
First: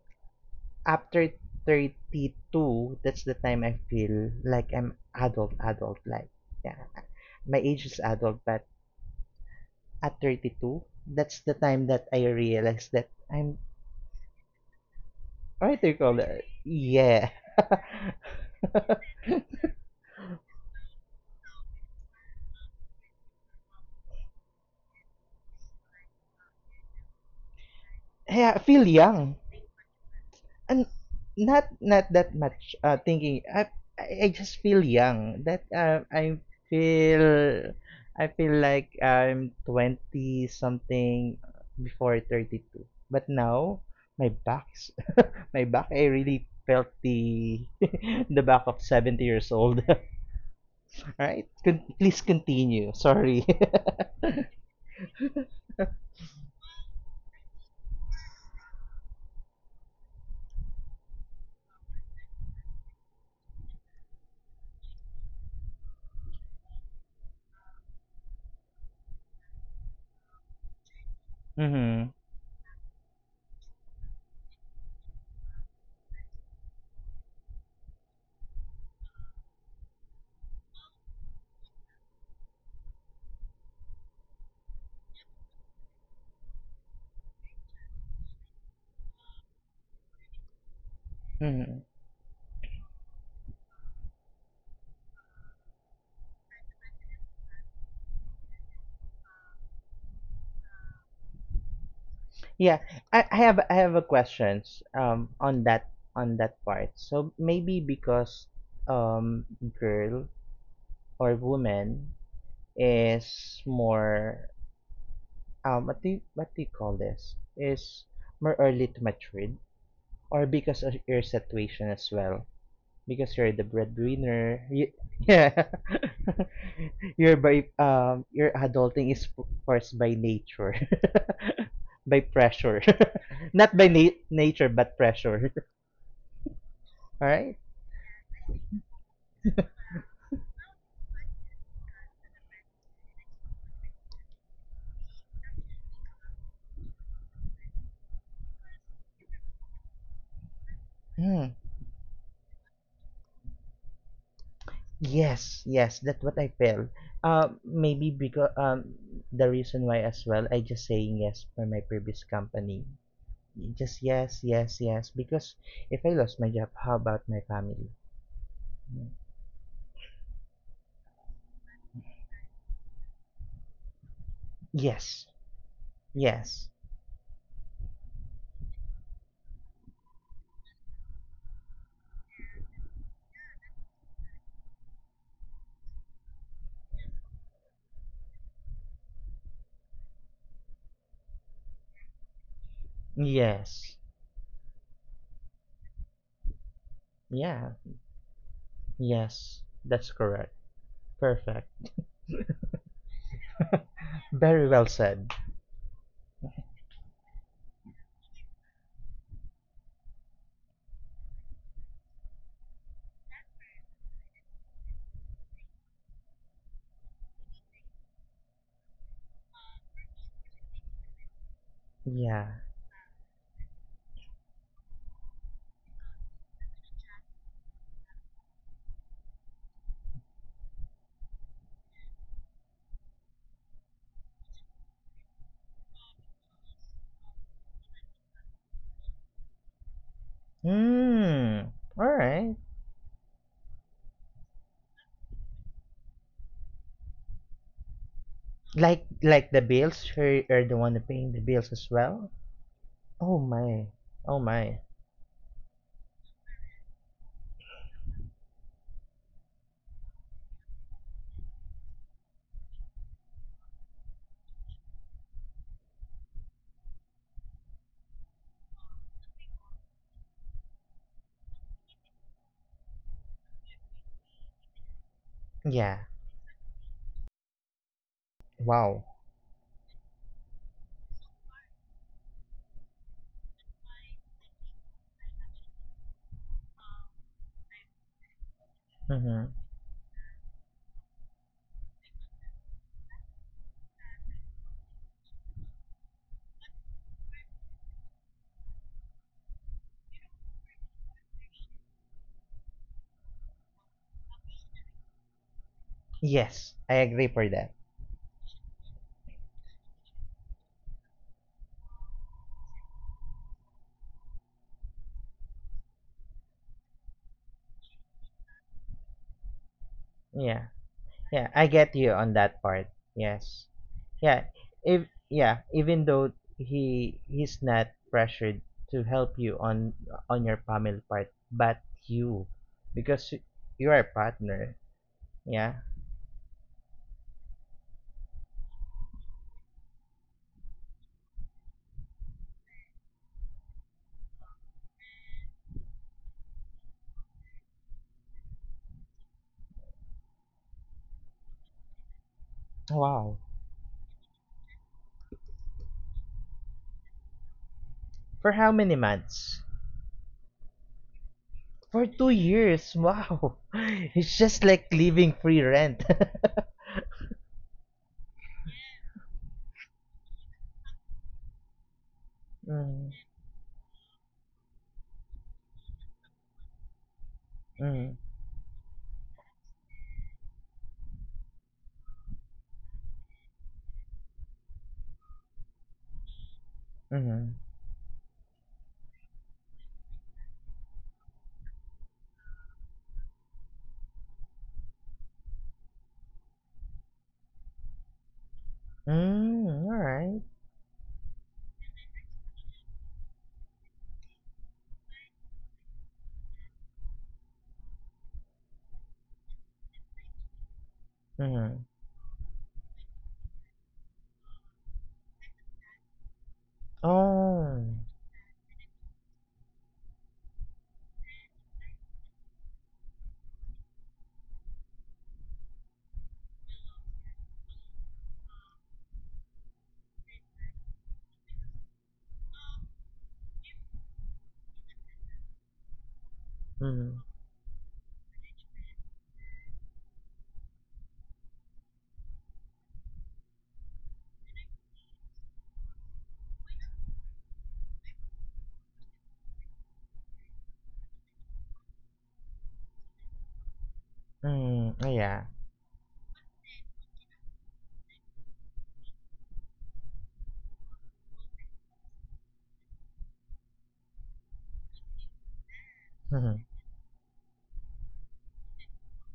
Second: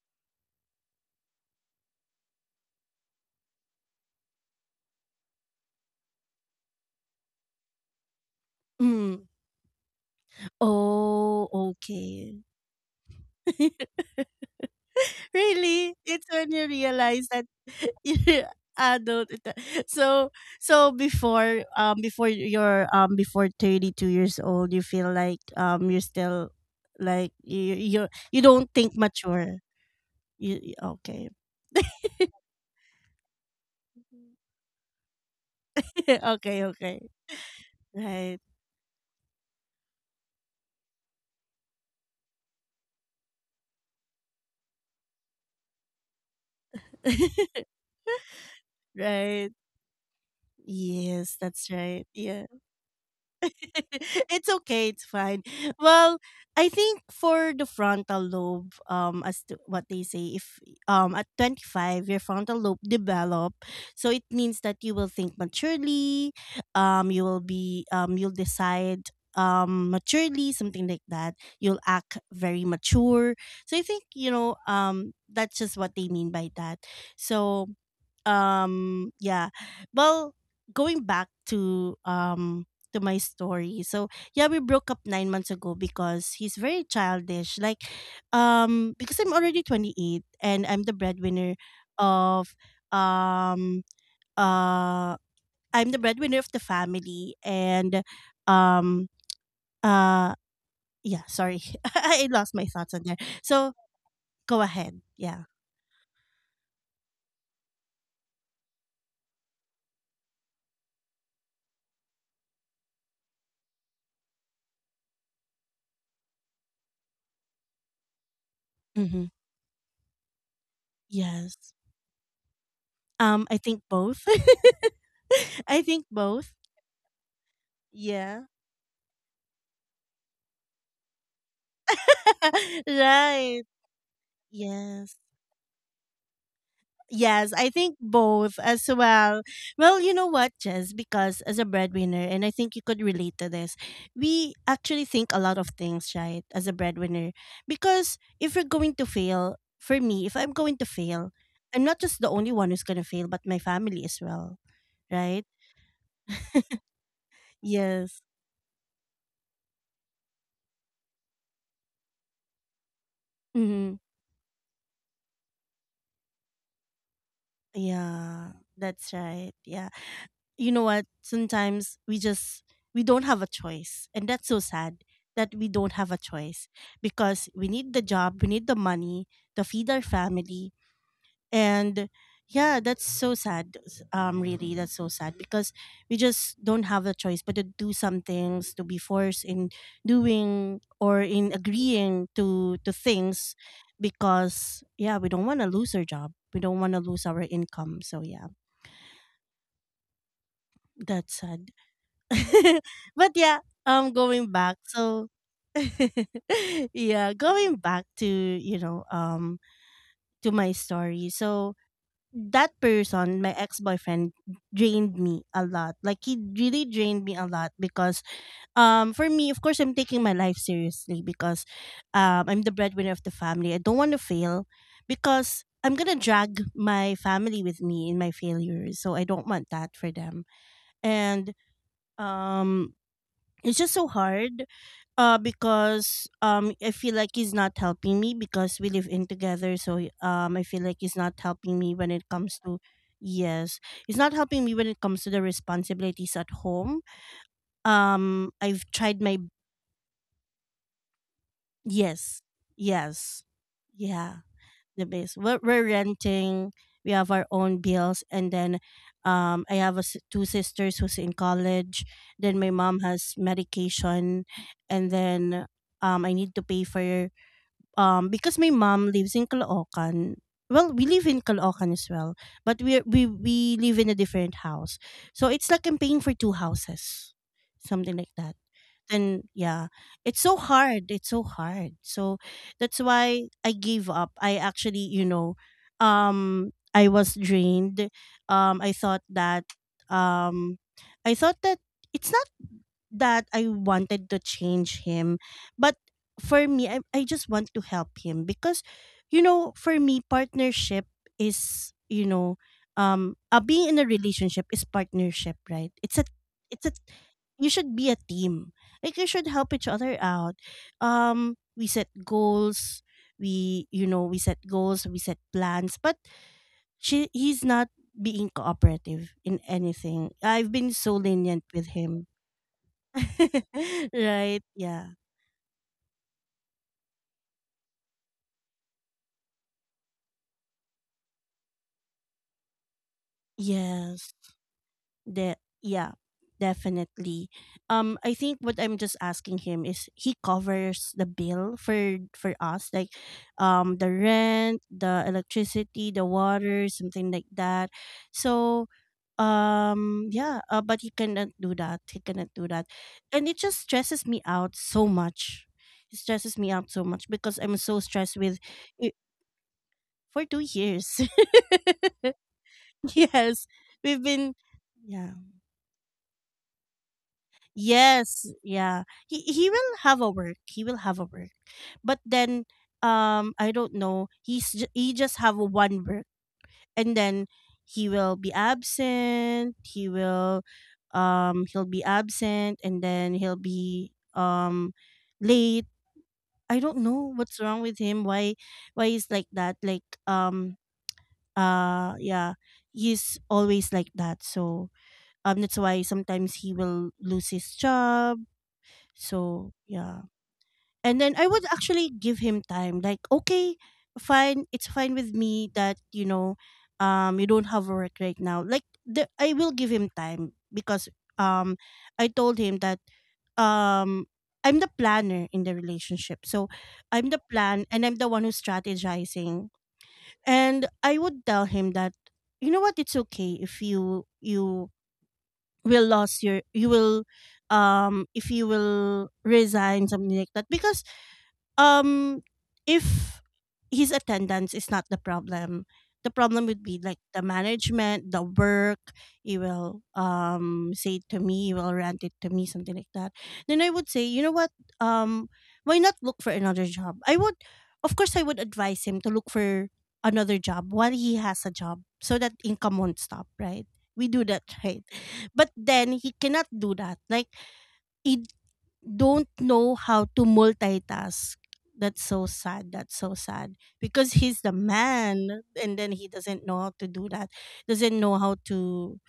Speaker 2: after 32, that's the time I feel like I'm adult, adult. Like yeah, my age is adult, but
Speaker 1: Mm.
Speaker 2: at 32, that's
Speaker 1: Oh,
Speaker 2: the time that I
Speaker 1: okay.
Speaker 2: realized that I'm what do you
Speaker 1: Really,
Speaker 2: call
Speaker 1: it's
Speaker 2: it?
Speaker 1: when you realize
Speaker 2: Yeah,
Speaker 1: that you're adult. So so before before you're before 32 years old, you feel like you're still like you
Speaker 2: yeah, I
Speaker 1: don't
Speaker 2: feel
Speaker 1: think
Speaker 2: young.
Speaker 1: mature.
Speaker 2: And
Speaker 1: Okay?
Speaker 2: not that much thinking. I just feel young. That
Speaker 1: Okay, okay,
Speaker 2: feel I
Speaker 1: right.
Speaker 2: feel like I'm twenty something before 32. But now my back's my back I really felt the the back of 70 years
Speaker 1: Right.
Speaker 2: old. All
Speaker 1: Yes,
Speaker 2: right,
Speaker 1: that's right.
Speaker 2: Please
Speaker 1: Yeah.
Speaker 2: continue. Sorry.
Speaker 1: It's okay, it's fine. Well, I think for the frontal lobe, as to what they say, if at 25 your frontal lobe develop, so it means that you will think maturely, you will be you'll decide maturely, something like that. You'll
Speaker 2: Mm-hmm.
Speaker 1: act very mature. So I think, you know, that's just what they mean by that. So yeah. Well, going back to my story. So yeah, we broke up 9 months ago because he's very childish. Like because I'm already 28 and I'm the breadwinner
Speaker 2: Mm-hmm.
Speaker 1: of um uh I'm the breadwinner of the family. And um uh yeah, sorry, I lost my
Speaker 2: Yeah,
Speaker 1: thoughts on there.
Speaker 2: I have
Speaker 1: So
Speaker 2: I have a
Speaker 1: go
Speaker 2: questions
Speaker 1: ahead, yeah.
Speaker 2: on that part. So maybe because um girl or woman is more what do you call this? Is more early to
Speaker 1: Mm-hmm.
Speaker 2: mature or because of your
Speaker 1: Yes,
Speaker 2: situation as well because you're
Speaker 1: I
Speaker 2: the
Speaker 1: think both.
Speaker 2: breadwinner. You, yeah,
Speaker 1: I think both.
Speaker 2: you're by
Speaker 1: Yeah.
Speaker 2: your adulting is forced by nature, by pressure,
Speaker 1: Right.
Speaker 2: not by nature but
Speaker 1: Yes.
Speaker 2: pressure. All
Speaker 1: Yes,
Speaker 2: right.
Speaker 1: I think both as well. Well, you know what, Jess, because as a breadwinner, and I think you could relate to this, we actually think a lot of things, right, as a breadwinner. Because if you're going to fail, for me, if I'm going to fail,
Speaker 2: Hmm.
Speaker 1: I'm not just the only one who's going to fail, but my family as well, right?
Speaker 2: Yes, yes, that's what I feel. Maybe
Speaker 1: Yes.
Speaker 2: because the reason why as well I just saying yes for my previous company.
Speaker 1: Mhm.
Speaker 2: Just yes, yes, yes. Because if I lost my job, how about my family?
Speaker 1: Yeah, that's right. Yeah. You know what? Sometimes we just we don't have a choice. And that's so sad
Speaker 2: Yes,
Speaker 1: that we don't have a
Speaker 2: yes,
Speaker 1: choice because we need the job, we need the money to feed our family, and yeah, that's so sad, really, that's so sad because we just don't have a choice but to do some things, to be forced in doing or in agreeing to things
Speaker 2: yes.
Speaker 1: because yeah, we don't want to lose our job, we don't want to lose our
Speaker 2: Yeah.
Speaker 1: income. So yeah,
Speaker 2: Yes, that's correct.
Speaker 1: that's
Speaker 2: Perfect.
Speaker 1: sad. But yeah, going
Speaker 2: Very
Speaker 1: back,
Speaker 2: well
Speaker 1: so
Speaker 2: said.
Speaker 1: yeah, going back to, you know, to my story. So that person, my ex boyfriend, drained me a lot. Like he really drained me a lot because for me, of course, I'm taking my life seriously because
Speaker 2: Yeah.
Speaker 1: I'm the breadwinner of the family. I don't want to fail because I'm gonna drag my family with me in my failures. So I don't want that for them. And um it's just so hard, because I feel like he's not helping me because we live in together. I feel like he's not
Speaker 2: Hmm.
Speaker 1: helping me
Speaker 2: All
Speaker 1: when it
Speaker 2: right.
Speaker 1: comes to yes, he's not helping me when it comes to the responsibilities at home. I've
Speaker 2: Like
Speaker 1: tried my
Speaker 2: like the bills, you're the one paying the bills as well.
Speaker 1: yes,
Speaker 2: Oh
Speaker 1: yes,
Speaker 2: my. Oh
Speaker 1: yeah,
Speaker 2: my.
Speaker 1: the base. We're renting. We have our own bills, and then I have a s two sisters who's in college. Then my mom has medication, and then I need to pay for because my mom lives in Caloocan. Well, we live in Caloocan as well, but we live in a different house. So it's like I'm
Speaker 2: Yeah.
Speaker 1: paying for two houses, something like that.
Speaker 2: Wow.
Speaker 1: And yeah, it's so hard. It's so hard. So that's why I gave up. I actually, you know, I was drained. Um, I thought
Speaker 2: Mm-hmm.
Speaker 1: that, um, I thought that it's not that I wanted to change him, but for me, I just want to help him because, you know, for me, partnership is, you know, being in a relationship is partnership, right?
Speaker 2: Yes,
Speaker 1: It's a,
Speaker 2: I agree for
Speaker 1: you
Speaker 2: that.
Speaker 1: should be a team. Like you should help each other out. We set goals. We, You know, we set goals. We set plans. But he's not being cooperative in anything.
Speaker 2: Yeah.
Speaker 1: I've been so
Speaker 2: Yeah,
Speaker 1: lenient
Speaker 2: I
Speaker 1: with
Speaker 2: get you
Speaker 1: him.
Speaker 2: on that part. Yes. Yeah,
Speaker 1: Right?
Speaker 2: if
Speaker 1: Yeah.
Speaker 2: yeah, even though he's not pressured to help you on your family part, but you, because you are a
Speaker 1: Yes.
Speaker 2: partner.
Speaker 1: The
Speaker 2: Yeah.
Speaker 1: yeah, definitely. I think what I'm just asking him is he covers the bill for us, like, the rent, the electricity, the water, something like that. So, yeah, but he cannot do that. He cannot do that,
Speaker 2: Wow.
Speaker 1: and it just stresses me out so much. It stresses me out so much because I'm so stressed
Speaker 2: For
Speaker 1: with
Speaker 2: how many
Speaker 1: it
Speaker 2: months?
Speaker 1: for 2 years.
Speaker 2: For 2 years. Wow.
Speaker 1: Yes, we've
Speaker 2: It's
Speaker 1: been.
Speaker 2: just like
Speaker 1: Yeah,
Speaker 2: living free rent.
Speaker 1: yes, yeah. He will have a work. He will have a work. But then
Speaker 2: Mm.
Speaker 1: I don't know. He just have a one work and then he
Speaker 2: Mm.
Speaker 1: will be absent. He will he'll be absent and then he'll be late. I don't know
Speaker 2: Mm.
Speaker 1: what's wrong with him. Why he's like that? Like yeah. He's always like that. So that's why sometimes he will lose his job. So
Speaker 2: Mm, all
Speaker 1: yeah.
Speaker 2: right.
Speaker 1: And then I would actually give him time. Like, okay, fine, it's fine with me that, you know, you don't have work right now. Like I will give him time because um
Speaker 2: Mm.
Speaker 1: I told him that um I'm the planner in the relationship. So I'm the
Speaker 2: Oh.
Speaker 1: plan and I'm the one who's strategizing. And I would tell him that, you know what, it's okay if you will lose your you will if you will resign, something like that, because um, if his attendance is not the problem, the problem would be like
Speaker 2: Mm,
Speaker 1: the management, the work. He will say it to me, he will rant it to me, something like that. Then I would say, you know what? Um, why not look for another job? I would, of course, I would advise him to look for another job while he has a job, so that income won't stop. Right? We do that,
Speaker 2: mm,
Speaker 1: right?
Speaker 2: yeah.
Speaker 1: But then he cannot do that. Like he don't know how to multitask. That's so sad. That's so sad because he's the man, and then he
Speaker 2: Mm,
Speaker 1: doesn't know how to do that. Doesn't know how to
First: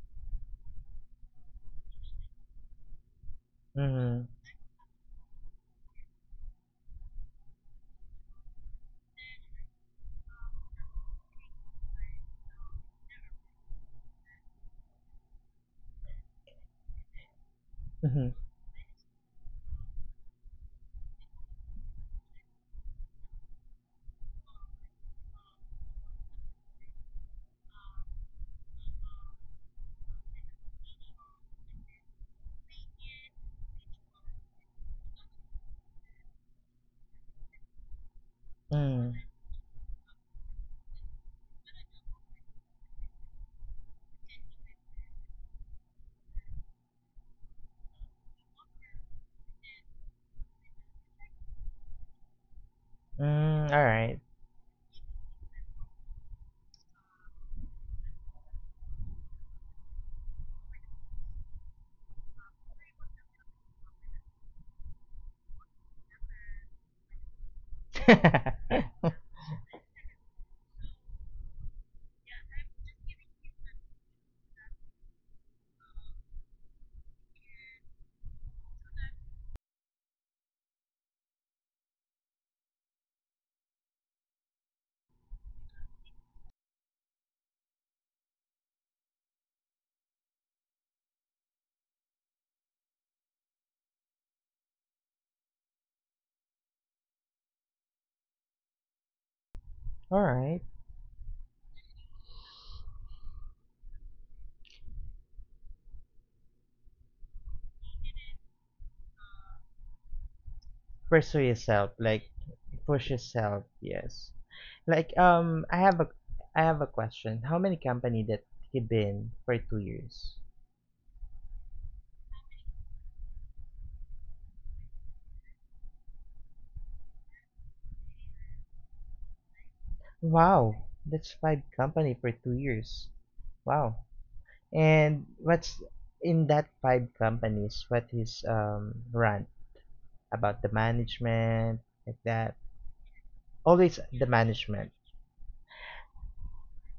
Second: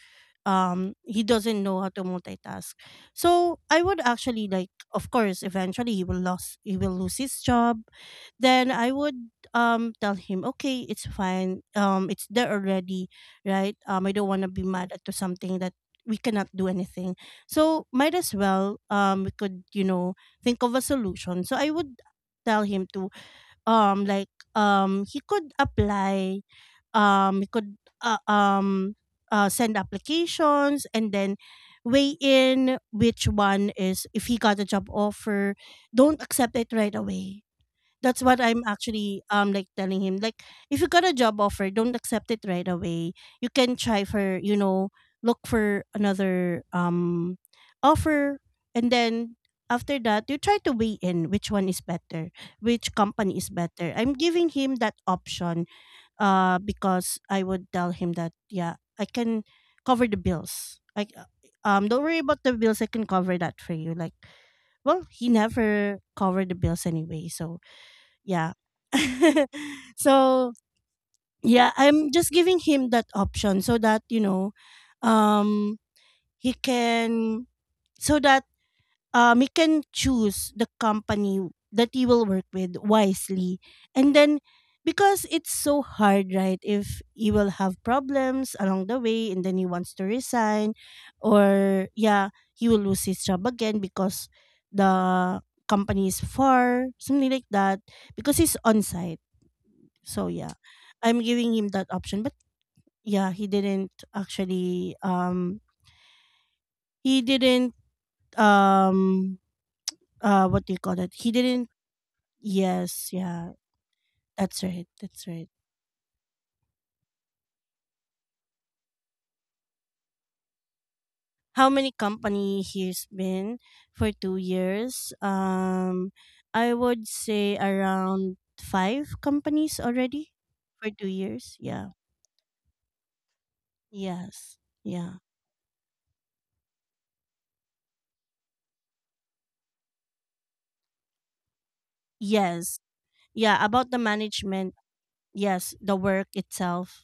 Speaker 1: he doesn't know how to multitask. So I would
Speaker 2: mm,
Speaker 1: actually, like, of course, eventually he will lose his job. Then I would tell him, okay, it's fine, it's there already, right? I don't want to be mad at to something that we cannot do anything. So might
Speaker 2: mm,
Speaker 1: as well, we could, you know, think of a solution. So I would tell him to he could apply, we could uh, um, send applications and then weigh in which one is, if he got a job offer, don't accept it right away. That's what I'm
Speaker 2: mm,
Speaker 1: actually, like, telling him, like, if you got a job offer, don't accept it right away. You can try for, you know, look for another offer, and then after that you try to weigh in which one is better, which company is
Speaker 2: mm, all
Speaker 1: better. I'm
Speaker 2: right.
Speaker 1: giving him that option. Because I would tell him that, yeah, I can cover the bills. Like don't worry about the bills, I can cover that for you. Like, well, he never covered the bills anyway, so yeah. So yeah, I'm just giving him that option so that, you know, um he can so that you can choose the company that you will work with wisely. And then, because it's so hard, right? If you will have problems along the way and then he wants to resign, or yeah, he will lose his job again because the company is far, something like that, because he's on site. So, yeah,
Speaker 2: Alright.
Speaker 1: I'm giving him that option. But yeah, he didn't actually, he didn't, um, what do you call it? He
Speaker 2: Pursue
Speaker 1: didn't
Speaker 2: yourself, like
Speaker 1: Yes,
Speaker 2: push
Speaker 1: yeah.
Speaker 2: yourself, yes.
Speaker 1: That's right.
Speaker 2: Like
Speaker 1: That's right.
Speaker 2: I have a question. How many company that he been for 2 years?
Speaker 1: How many company here's been for 2 years? I would say around 5 companies already for
Speaker 2: Wow.
Speaker 1: two
Speaker 2: That's
Speaker 1: years.
Speaker 2: five
Speaker 1: Yeah.
Speaker 2: company for 2 years. Wow.
Speaker 1: Yes. Yeah.
Speaker 2: And what's in that five companies, what is run about the management, like that.
Speaker 1: Yes. Yeah. About the
Speaker 2: Always the
Speaker 1: management.
Speaker 2: management.
Speaker 1: Yes. The work itself.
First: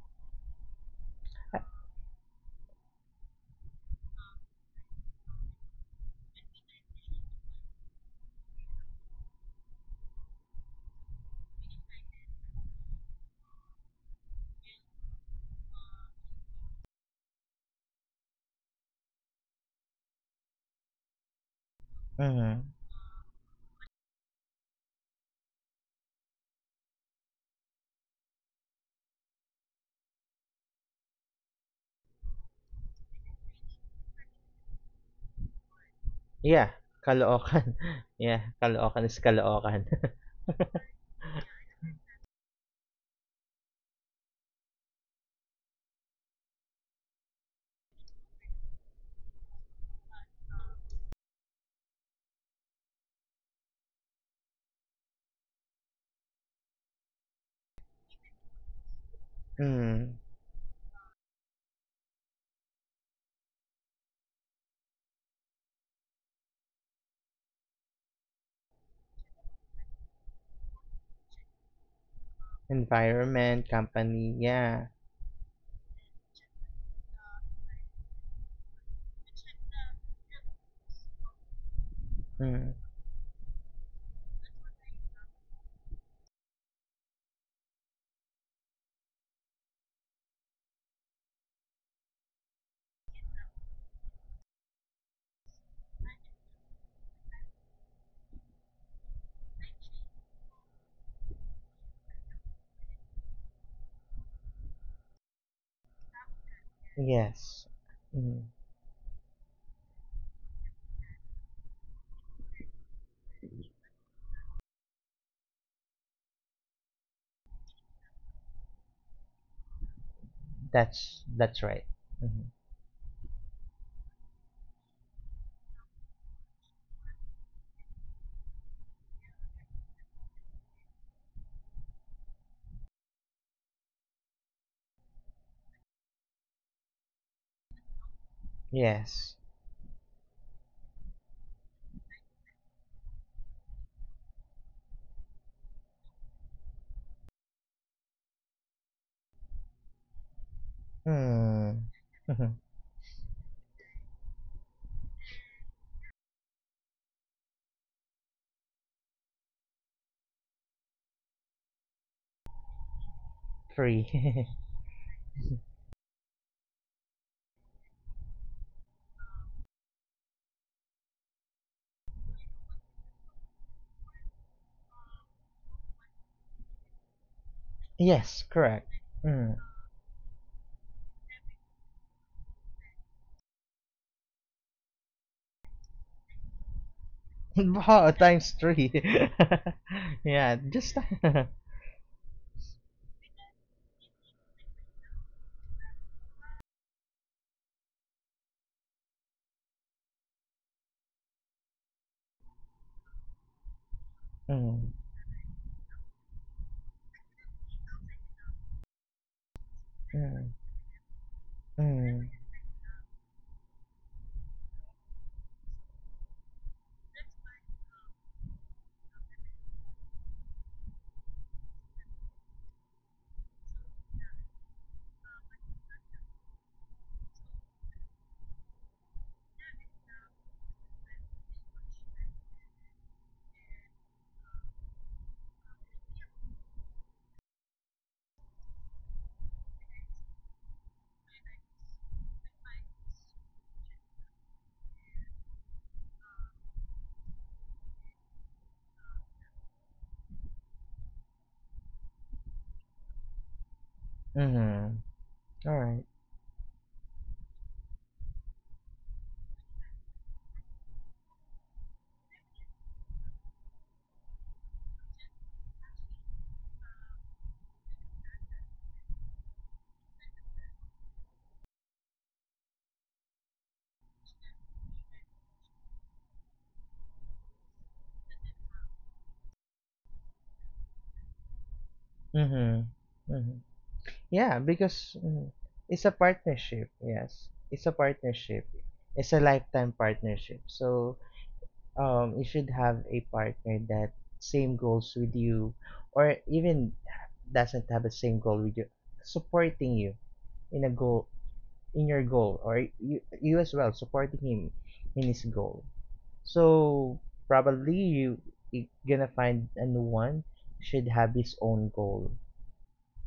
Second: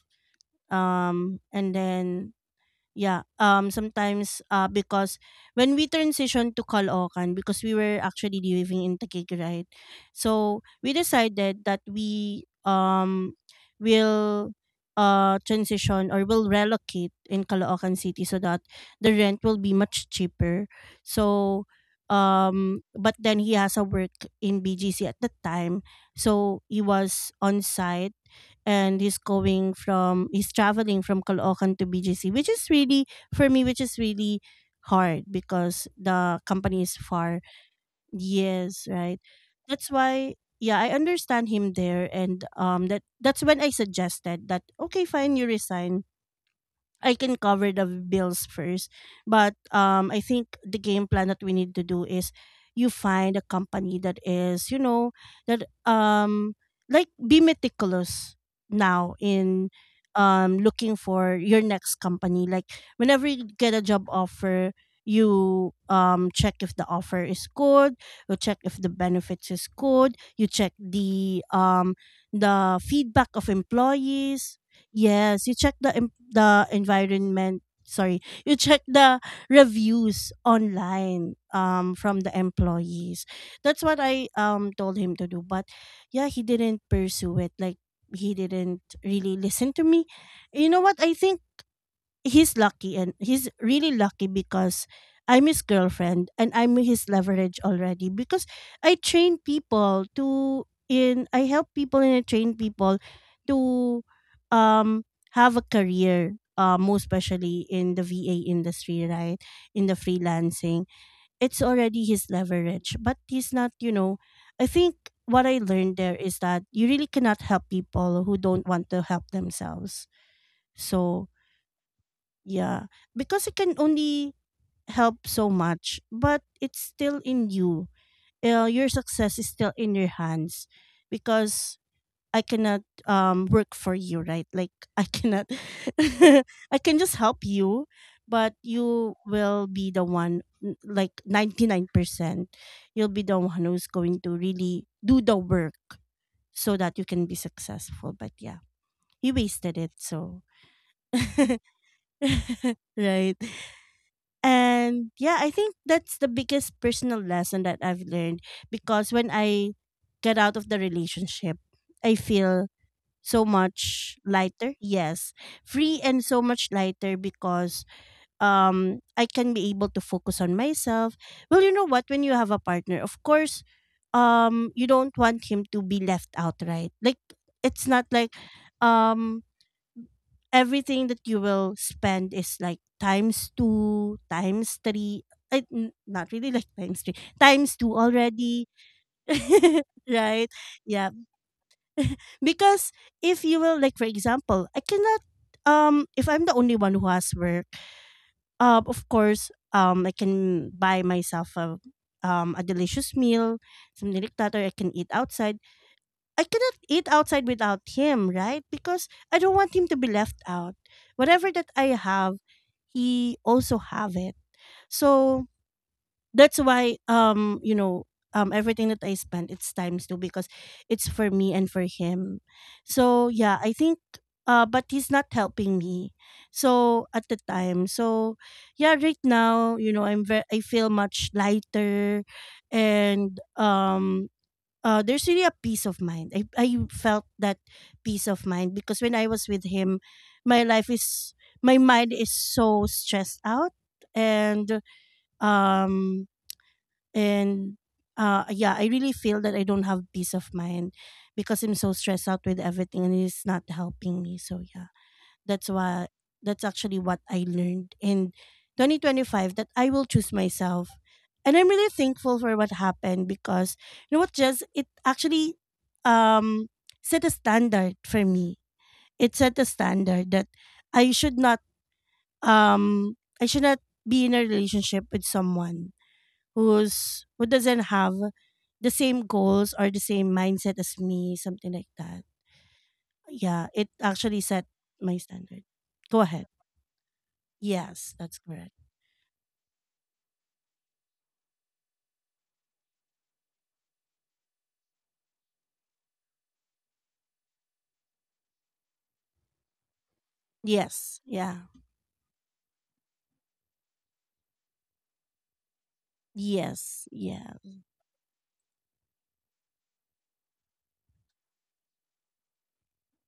Speaker 1: And then Yeah, sometimes because when we transitioned to Caloocan because we were actually living in Taguig, right? So we decided that we will transition or will relocate in Caloocan City so that the rent will be much cheaper. So
Speaker 2: Mm-hmm.
Speaker 1: but then he has a work in BGC at that time. So he was on site and he's traveling from Caloocan to BGC, which is really for me, which is really hard because the
Speaker 2: Yeah.
Speaker 1: company is far.
Speaker 2: Caloocan. yeah,
Speaker 1: Yes,
Speaker 2: Caloocan is
Speaker 1: right.
Speaker 2: Caloocan.
Speaker 1: That's why yeah, I understand him there, and that's when I suggested that okay, fine, you resign. I can cover the bills first. But I think the game plan that we need to do is you find a company that is, you know, that like be meticulous now in
Speaker 2: Mm.
Speaker 1: looking for your next company. Like whenever you get a job offer, you check if the offer is good, you check if the benefits is good, you check the feedback of
Speaker 2: Environment company,
Speaker 1: employees.
Speaker 2: yeah.
Speaker 1: Yes, you check the the environment. Sorry, you check the reviews online from the
Speaker 2: Mm,
Speaker 1: employees. That's what I told him to do, but yeah, he didn't pursue it. Like he didn't really listen to me. You know what? I think he's lucky, and he's really lucky because I'm his girlfriend and I'm his leverage already because I train people to in I help people and I train people to um have a career, most
Speaker 2: yes.
Speaker 1: especially in the VA
Speaker 2: Mm,
Speaker 1: industry, right? In the freelancing, it's already his leverage, but he's not, you know, I think what I learned there is that you really cannot help people who don't want to help themselves.
Speaker 2: that's
Speaker 1: So
Speaker 2: that's right. Mhm.
Speaker 1: yeah, because it can only help so much, but it's still in you. Your success is still in your hands because I cannot work for you, right? Like I cannot I can just help you, but you
Speaker 2: Yes.
Speaker 1: will be the one like 99%. You'll be the one who's going to really do the work so that you can be successful. But yeah, you wasted it, so
Speaker 2: Mm, mhm,
Speaker 1: right. And yeah, I think that's the biggest personal lesson that I've learned because when I get out of the relationship, I feel so
Speaker 2: three.
Speaker 1: much lighter. Yes, free and so much lighter because I can be able to focus on myself. Well, you know what, when you have a partner, of course, you don't want him to be left out, right? Like it's not like
Speaker 2: Yes, correct.
Speaker 1: um
Speaker 2: Mm.
Speaker 1: everything that you will spend is like times two, times three. Not really like times three, times two
Speaker 2: Wow, times
Speaker 1: already,
Speaker 2: three.
Speaker 1: right?
Speaker 2: yeah, just
Speaker 1: Yeah,
Speaker 2: mm,
Speaker 1: because if you will, like for example, I cannot. If I'm the only one who has work, of course, I can buy myself a delicious meal, something like that, or I
Speaker 2: mm,
Speaker 1: can eat outside. I cannot eat outside without him, right? Because I don't want him to be left out. Whatever that I
Speaker 2: mm,
Speaker 1: have, he also have it. So that's why you know everything that I spend, it's times two because it's for me and for him. So yeah, I think but he's not helping me. So at the time. So yeah, right now, you know, I feel much lighter, and there's really a peace of mind. I felt that peace of mind because when I was with him, my life is my mind is so stressed out, and um and yeah, I really feel that I don't have peace of mind because I'm so stressed out with everything and it's not helping me. So yeah.
Speaker 2: mhm.
Speaker 1: That's
Speaker 2: All right.
Speaker 1: why that's actually what I learned in 2025, that I will choose myself. And I'm really thankful for what happened because you know what, just it actually um set a standard for me. It set a standard that I should not um I should not be in a relationship with someone who doesn't have the same goals or the same mindset as me, something like that.
Speaker 2: Mm-hmm, mm-hmm.
Speaker 1: Yeah, it actually
Speaker 2: Yeah,
Speaker 1: set
Speaker 2: because
Speaker 1: my
Speaker 2: mm,
Speaker 1: standard.
Speaker 2: it's a
Speaker 1: Go ahead.
Speaker 2: partnership, yes, it's a
Speaker 1: Yes, that's
Speaker 2: partnership,
Speaker 1: correct.
Speaker 2: it's a lifetime partnership. So you should have a partner that same goals with you, or even doesn't have the same goal with you, supporting you in a
Speaker 1: Yes,
Speaker 2: goal
Speaker 1: yeah.
Speaker 2: in your goal, or you as well supporting him in his goal.
Speaker 1: Yes,
Speaker 2: So
Speaker 1: yeah.
Speaker 2: probably you gonna find a new one should have his own goal.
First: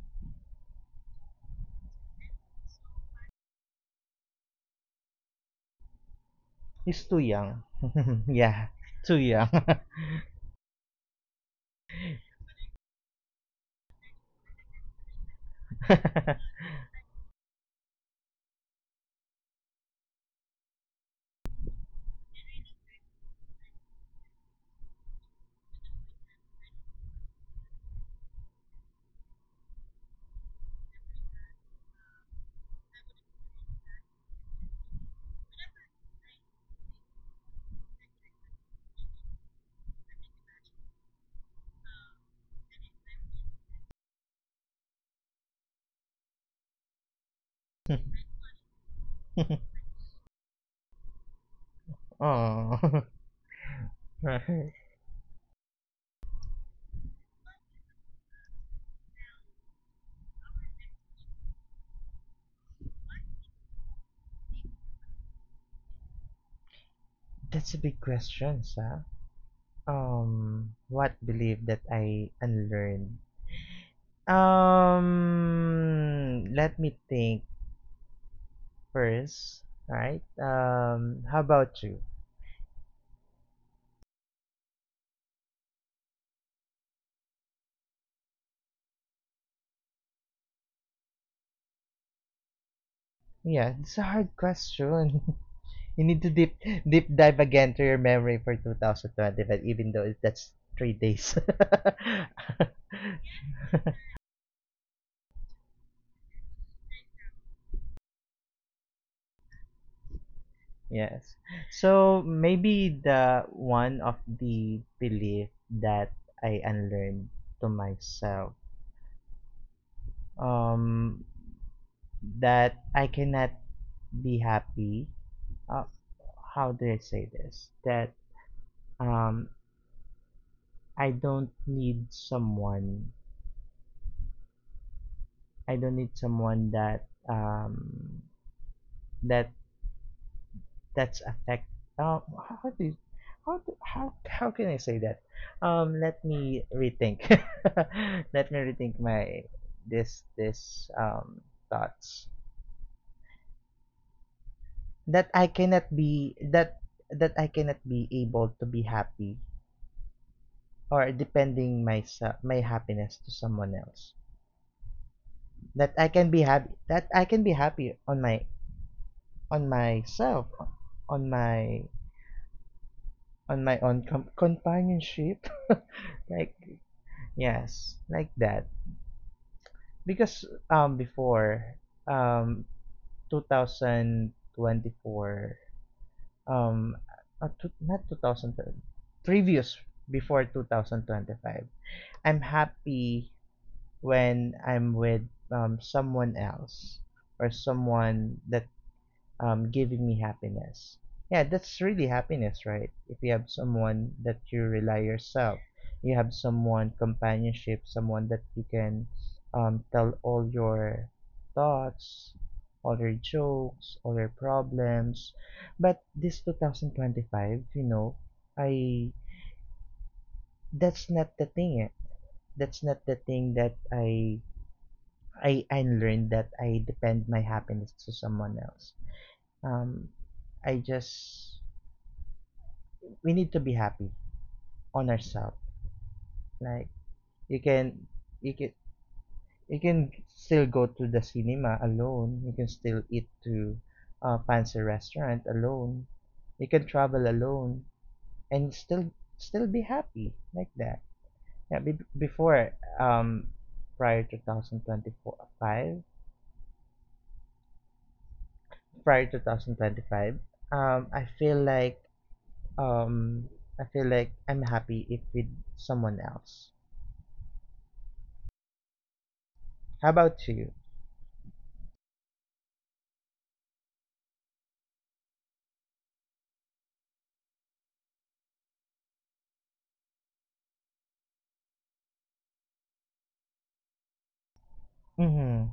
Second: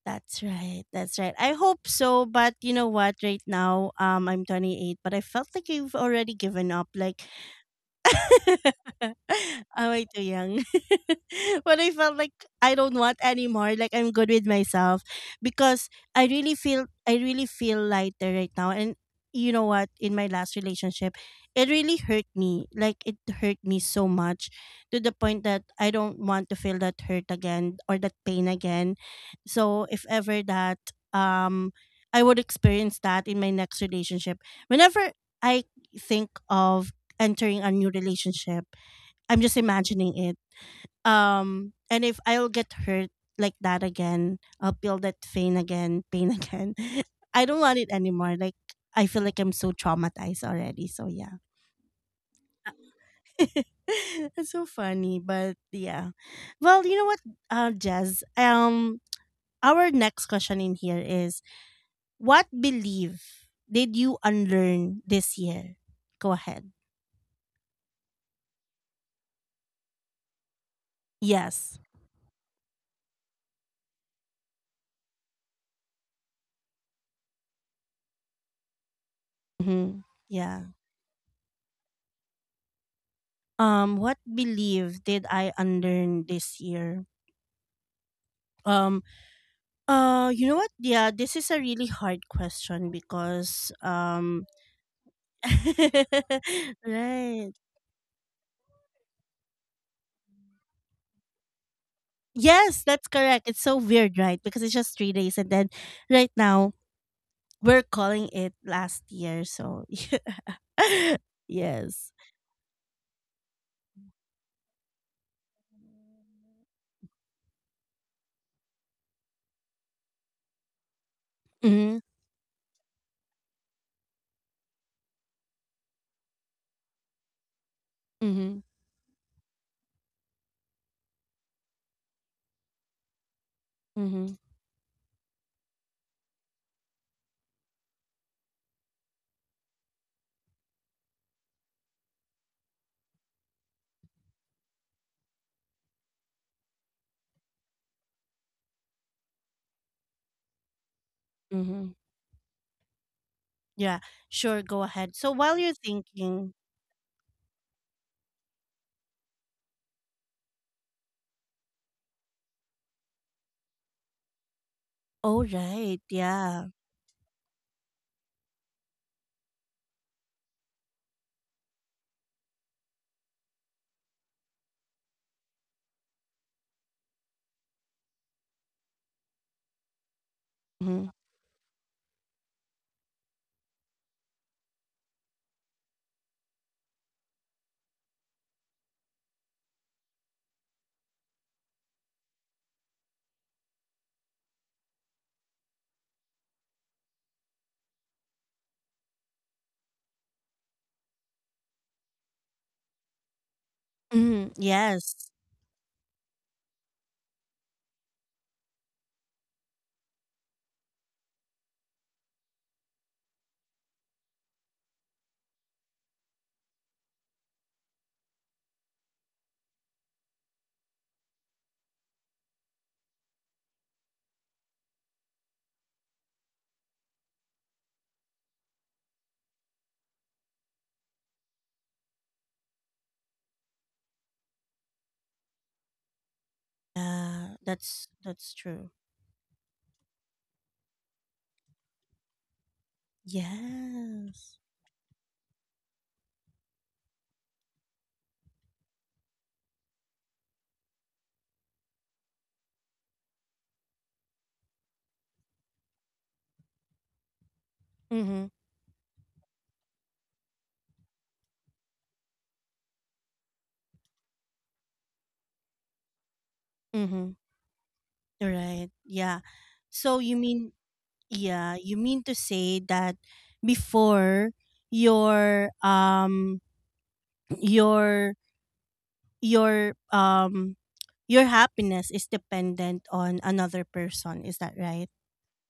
Speaker 1: That's right. That's right. I hope so, but you know what? Right now, I'm 28, but I felt like I've already given up.
Speaker 2: He's too
Speaker 1: Like
Speaker 2: young. yeah,
Speaker 1: Am
Speaker 2: too young.
Speaker 1: I too young? But I felt like I don't want anymore. Like I'm good with myself because I really feel lighter right now. And you know what? In my last relationship, it really hurt me. Like it hurt me so much to the point that I don't want to feel that hurt again or that pain again. So if ever that um I would experience that in my next relationship. Whenever I think of entering a new relationship. I'm just imagining it. And if I'll get hurt like that again, I'll feel that pain again, pain again. I don't want it anymore. Like I feel like I'm so traumatized already. So yeah.
Speaker 2: Oh.
Speaker 1: That's so
Speaker 2: Right.
Speaker 1: funny, but yeah. Well, you know what, Jazz. Our next question in here is: what belief did you unlearn this year? Go ahead.
Speaker 2: That's a big question, sir. What belief that
Speaker 1: Yes.
Speaker 2: I unlearned? Let me think first. All
Speaker 1: Mm-hmm.
Speaker 2: right.
Speaker 1: Yeah.
Speaker 2: How about you?
Speaker 1: What belief did I unlearn this year? Um, you know what? Yeah, this is a really hard question
Speaker 2: Yeah,
Speaker 1: because
Speaker 2: it's a hard question. You need to deep dive
Speaker 1: right.
Speaker 2: again to your memory for 2025, even though that's 3 days.
Speaker 1: Yes, that's correct. It's so weird, right? Because it's just 3 days, and then right now we're calling it last year. So
Speaker 2: Yes.
Speaker 1: yes.
Speaker 2: So maybe the one of the belief that I unlearned to myself. Um,
Speaker 1: Mm-hmm.
Speaker 2: that I cannot be happy. Uh, how do I say this? That
Speaker 1: Mm-hmm.
Speaker 2: um, I don't need someone.
Speaker 1: Mm-hmm.
Speaker 2: I don't need someone that that's affect. How do you, how do, how can I say that? Let me rethink. Let me rethink my this
Speaker 1: Mm-hmm.
Speaker 2: thoughts.
Speaker 1: Yeah. Sure. Go ahead.
Speaker 2: that
Speaker 1: So
Speaker 2: I
Speaker 1: while you're
Speaker 2: cannot be
Speaker 1: thinking,
Speaker 2: that that I cannot be able to be happy, or depending my happiness to someone else.
Speaker 1: oh
Speaker 2: That
Speaker 1: right,
Speaker 2: I can be
Speaker 1: yeah.
Speaker 2: happy that I can be happy on myself on my on my own companionship. Like yes, like that. Because
Speaker 1: Mm-hmm.
Speaker 2: before, um 2024, um two, not 2000 previous, before 2025 I'm happy when I'm with someone else, or someone that giving me happiness. Yeah, that's really happiness, right? If you have someone that
Speaker 1: Mm-hmm.
Speaker 2: you rely
Speaker 1: Yes.
Speaker 2: yourself, you have someone companionship, someone that you can tell all your thoughts, all your jokes, all your problems. But this 2025, I that's not the thing. Eh. That's not the thing that I learned that I depend my happiness to someone else. Um, I just we need to be happy on ourselves. Like
Speaker 1: Yeah,
Speaker 2: you can you
Speaker 1: that's
Speaker 2: can
Speaker 1: true.
Speaker 2: you can still go to the cinema alone. You can still eat to a
Speaker 1: Yes.
Speaker 2: fancy restaurant alone. You can travel alone and still be happy like that. Yeah, before um prior to 2025,
Speaker 1: Mhm.
Speaker 2: prior to 2025, um I feel like Um, I feel like I'm happy if with someone else.
Speaker 1: Mhm. Right. Yeah.
Speaker 2: How
Speaker 1: So you
Speaker 2: about you?
Speaker 1: mean yeah, you mean to say that before your um your your um your happiness is dependent on another person, is that right?
Speaker 2: Mm-hmm.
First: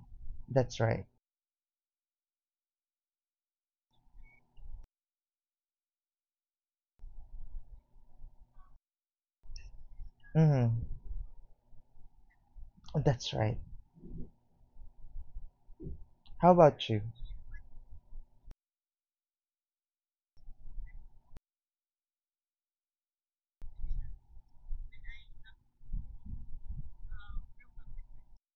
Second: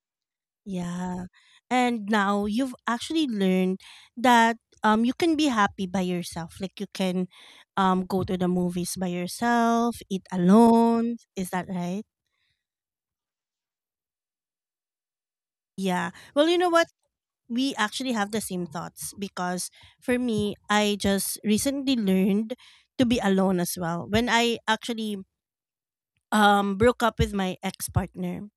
Speaker 2: That's right.
Speaker 1: Yeah. And now you've actually learned that you can be happy by yourself. Like you can go to the movies by yourself, eat
Speaker 2: Mm-hmm.
Speaker 1: alone. Is that right?
Speaker 2: That's right.
Speaker 1: Yeah. Well,
Speaker 2: How
Speaker 1: you know what?
Speaker 2: about you?
Speaker 1: We actually have the same thoughts because for me, I just recently learned to be alone as well. When I actually broke up with my ex-partner,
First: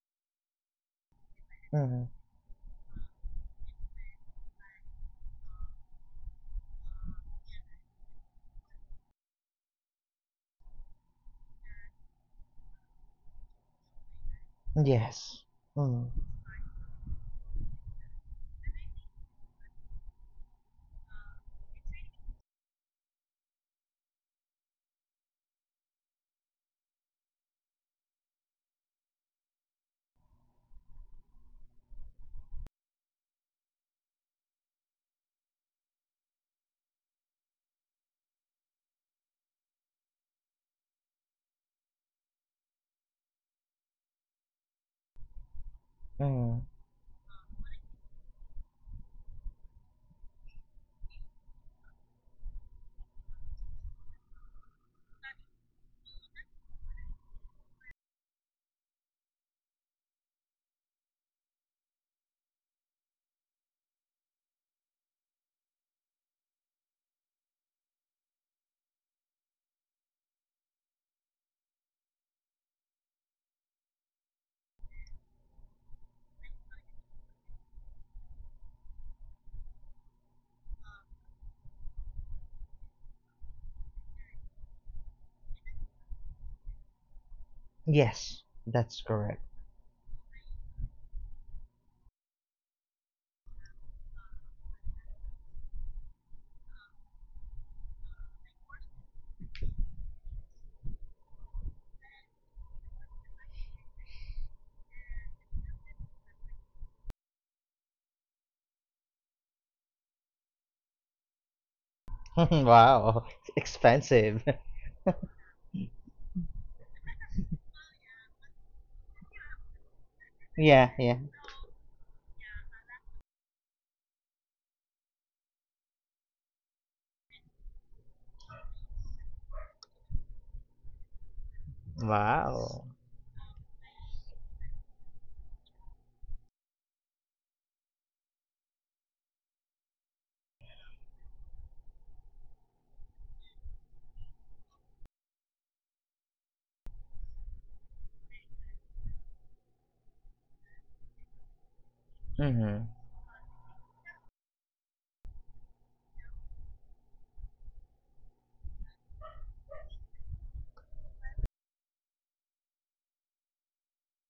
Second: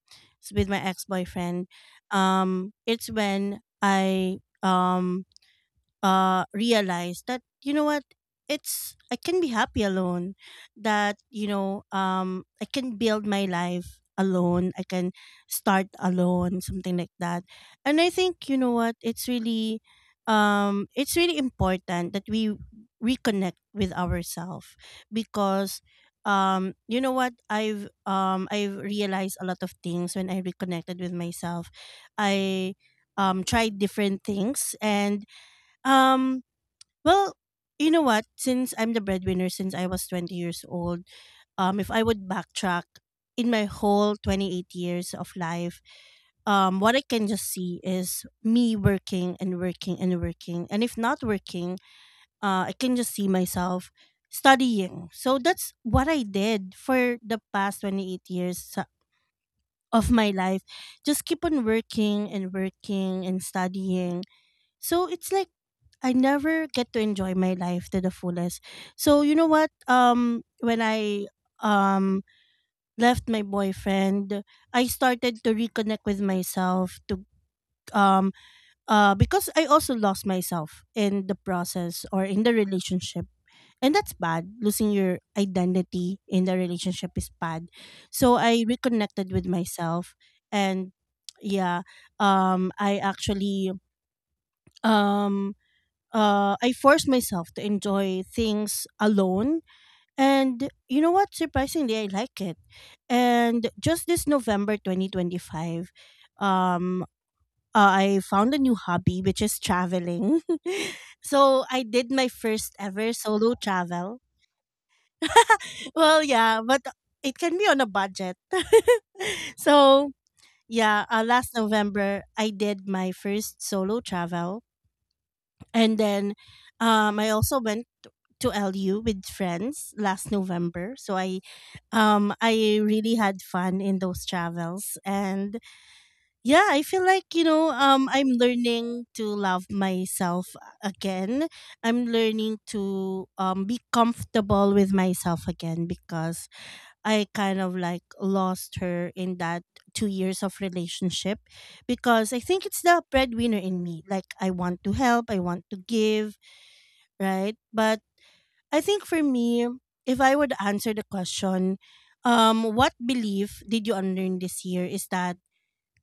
Speaker 1: with my ex-boyfriend,
Speaker 2: Mm-hmm.
Speaker 1: it's when I um realize that you know what, it's I can be happy alone, that you know, I can build my life alone, I can
Speaker 2: Yes.
Speaker 1: start
Speaker 2: Mm-hmm.
Speaker 1: alone, something like that. And I think you know what, it's really important that we reconnect with ourselves because you know what, I've realized a lot of things when I reconnected with myself. I tried different things, and um, well, you know what? Since I'm the breadwinner since I was 20 years old, if I would backtrack in my whole 28 years of life,
Speaker 2: Mm-hmm.
Speaker 1: what I can just see is me working and working and working. And if not working, I can just see myself studying. So that's what I did for the past 28 years of my life. Just keep on working and working and studying. So it's like I never get to enjoy my life to the fullest. So you know what? When I um left my boyfriend, I started to reconnect with myself to um because I also lost myself in the process or in the relationship. And that's bad. Losing your identity in the relationship is bad. So I
Speaker 2: Yes.
Speaker 1: reconnected with
Speaker 2: That's correct.
Speaker 1: myself, and yeah, I actually um I force myself to enjoy things alone. And you know what? Surprisingly, I like it. And just this November 2025, um, I found a new hobby, which is traveling. So I did my first ever solo
Speaker 2: Wow.
Speaker 1: travel.
Speaker 2: It's expensive.
Speaker 1: Well, yeah, but it can be on a budget. So, yeah, last
Speaker 2: Yeah,
Speaker 1: November,
Speaker 2: yeah.
Speaker 1: I did my first solo travel. And then I also went to LU with friends last November. So I really had fun in
Speaker 2: Wow.
Speaker 1: those travels, and yeah, I feel like, you know, I'm learning to love myself again. I'm learning to be comfortable with myself again because I kind of like lost her in that 2 years of relationship because I think it's the breadwinner in me. Like
Speaker 2: Mm-hmm.
Speaker 1: I want to help, I want to give, right? But I think for me, if I would answer the question, what belief did you unlearn this year is that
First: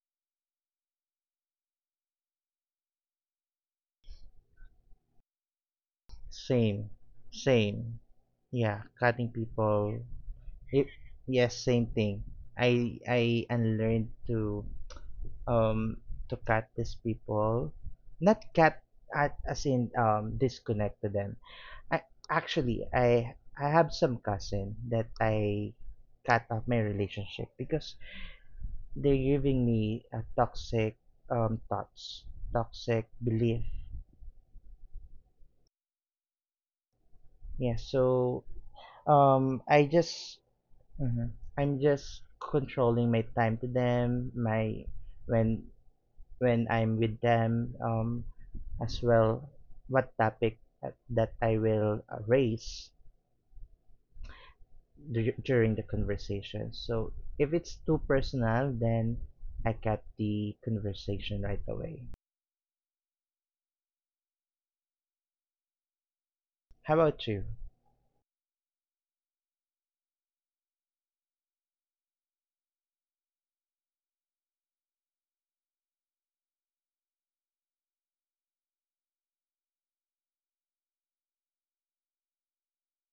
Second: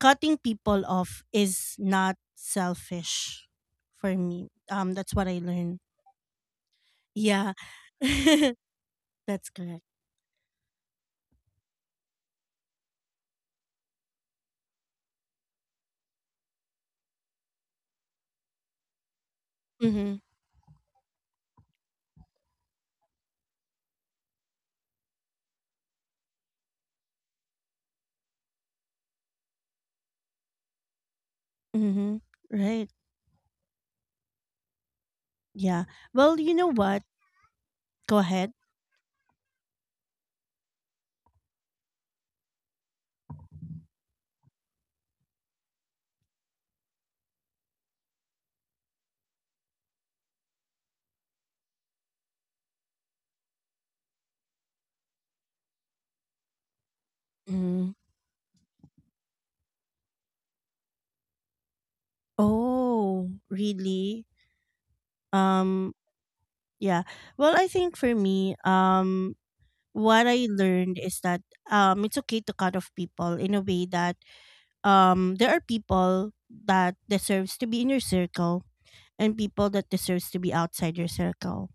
Speaker 1: cutting people off is not selfish for me. That's what I learned.
Speaker 2: Same.
Speaker 1: Yeah.
Speaker 2: Same. Yeah, cutting
Speaker 1: That's correct.
Speaker 2: people. It, yes, same thing. I unlearned um to cut these people, not cut as in
Speaker 1: Mm-hmm.
Speaker 2: disconnect to them. I actually, I have some cousin that I cut off my relationship because they're giving me a toxic thoughts, toxic
Speaker 1: Mm-hmm.
Speaker 2: belief.
Speaker 1: Right. Yeah. Well,
Speaker 2: Yeah,
Speaker 1: you know what?
Speaker 2: so
Speaker 1: Go
Speaker 2: um
Speaker 1: ahead.
Speaker 2: i just mhm, I'm just controlling my time to them, my when when I'm with them, as well what topic that I will raise during the conversation. So if it's too personal, then
Speaker 1: Mm.
Speaker 2: I cut the conversation right away.
Speaker 1: Oh, really?
Speaker 2: How about
Speaker 1: Um,
Speaker 2: you?
Speaker 1: yeah. Well, I think for me, what I learned is that it's okay to cut off people in a way that there are people that deserves to be in your circle and people that deserves to be outside your circle.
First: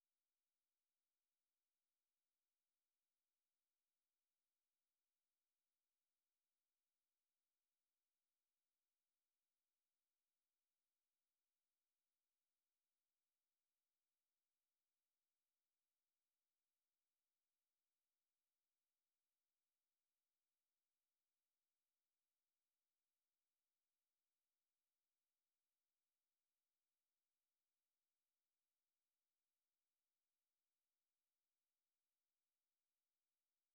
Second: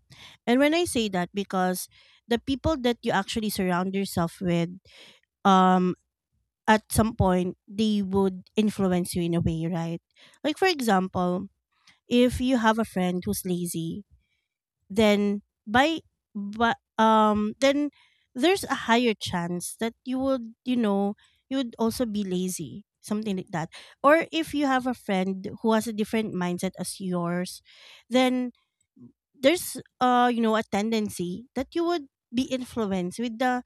Speaker 1: And when I say that, because the people that you actually surround yourself with, um at some point they would influence you in a way, right? Like for example, if you have a friend who's lazy, then by but then there's a higher chance that you would, you know, you would also be lazy, something like that. Or if you have a friend who has a different mindset as yours, then there's you know, a tendency that you would be influenced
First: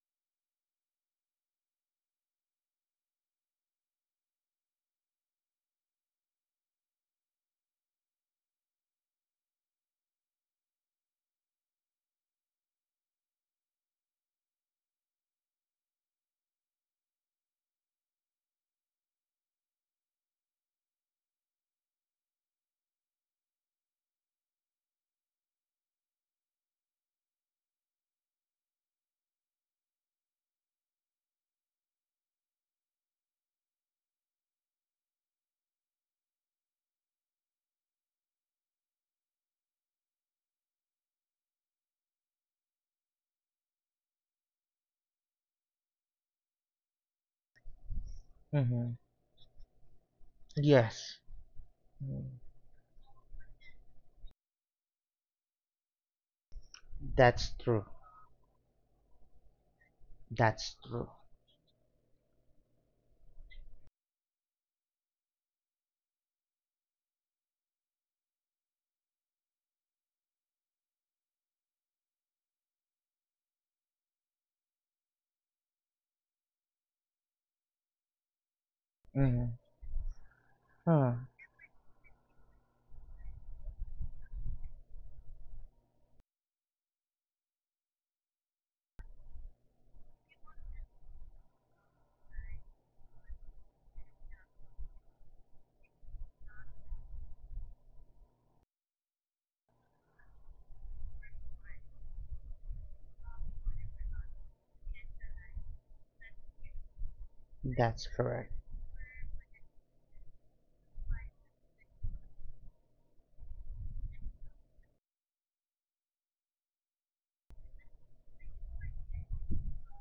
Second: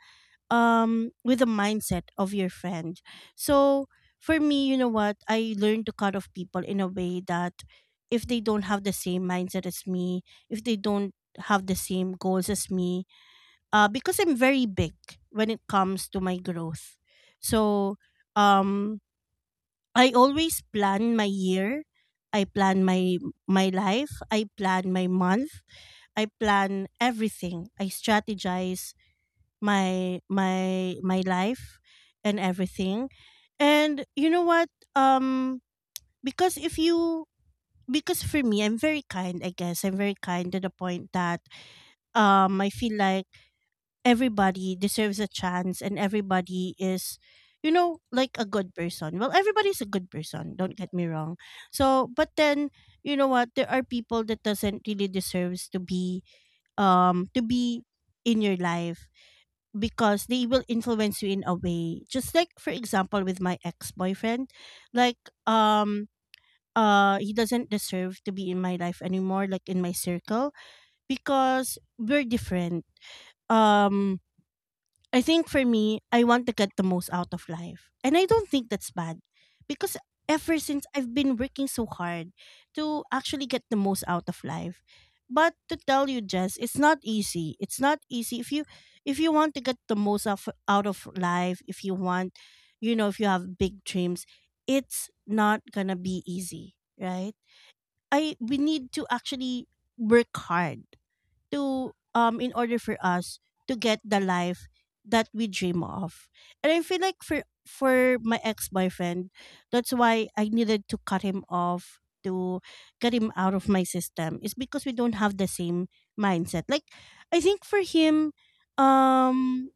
Speaker 1: with the mindset of your friend. So for me, you know what? I learned to cut off people in a way that if they don't have the same mindset as me, if they don't have the same goals as me, because I'm very big when it comes to my growth. So um I always plan my year. I plan my life, I plan my month, I plan everything. I strategize my life and everything. And you know what? um because if you, because for me, I'm very kind, I guess I'm very kind to the point that I feel like everybody deserves a chance and everybody is, you know, like a good
Speaker 2: Mm-hmm.
Speaker 1: person. Well, everybody's a good person, don't get
Speaker 2: Yes.
Speaker 1: me wrong. So
Speaker 2: Mm.
Speaker 1: but then, you know what, there are people that doesn't really deserves
Speaker 2: That's
Speaker 1: to
Speaker 2: true.
Speaker 1: be in your life, because they
Speaker 2: That's
Speaker 1: will
Speaker 2: true.
Speaker 1: influence you in a way, just like for example with my ex-boyfriend. Like um he doesn't deserve to be in my life anymore, like in my circle, because we're different. um I think for me, I want to get the most out of life. And I don't think that's bad
Speaker 2: Mm-hmm.
Speaker 1: because ever since,
Speaker 2: Huh.
Speaker 1: I've been working so hard to actually get the most out of life. But to tell you, Jess, it's not easy. It's not easy if you, if you want to get the most of, out of life, if you want, you know, if you have big dreams, it's not going to be easy, right? I We need to actually work hard to, in order for us to get the life that we dream of. And I feel like for
Speaker 2: That's correct.
Speaker 1: my ex-boyfriend, that's why I needed to cut him off, to get him out of my system. It's because we don't have the same mindset. Like I think for him, um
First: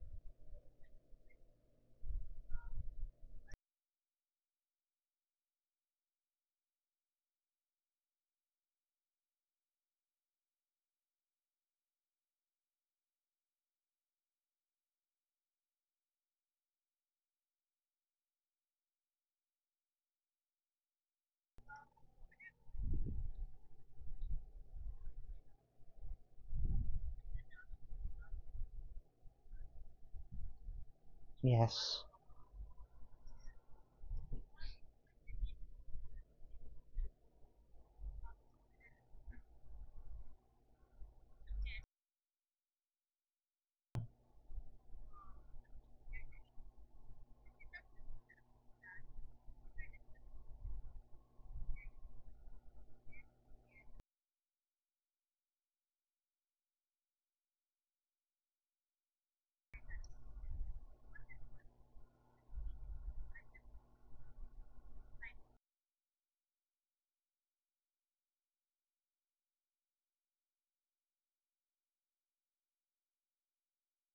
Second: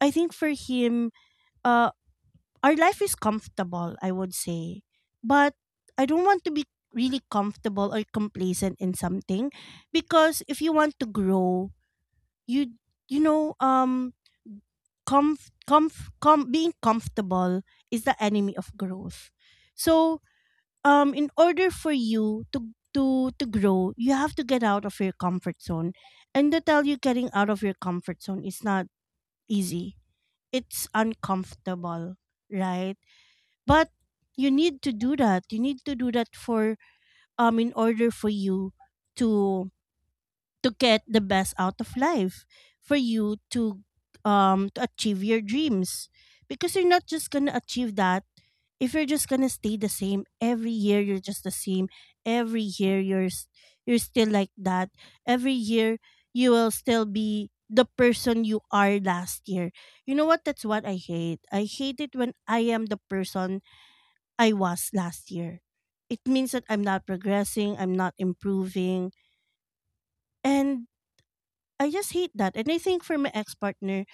Speaker 1: I think for him, uh our life is comfortable, I would say. But I don't want to be really comfortable or complacent in something, because if you want to grow, you you know, comf comf com being comfortable is the enemy of growth. So in order for you to to grow, you have to get out of your comfort zone. And to tell you, getting out of your comfort zone is not easy. It's
Speaker 2: Yes.
Speaker 1: uncomfortable, right? But you need to do that, you need to do that for, in order for you to to get the best out of life, for you to achieve your dreams. Because you're not just going to achieve that if you're just going to stay the same. Every year you're just the same, every year you're still like that. Every year you will still be the person you are last year. You know what, that's what I hate, I hate it when I am the person I was last year. It means that I'm not progressing, I'm not improving. And I just hate that. And I think for my ex partner,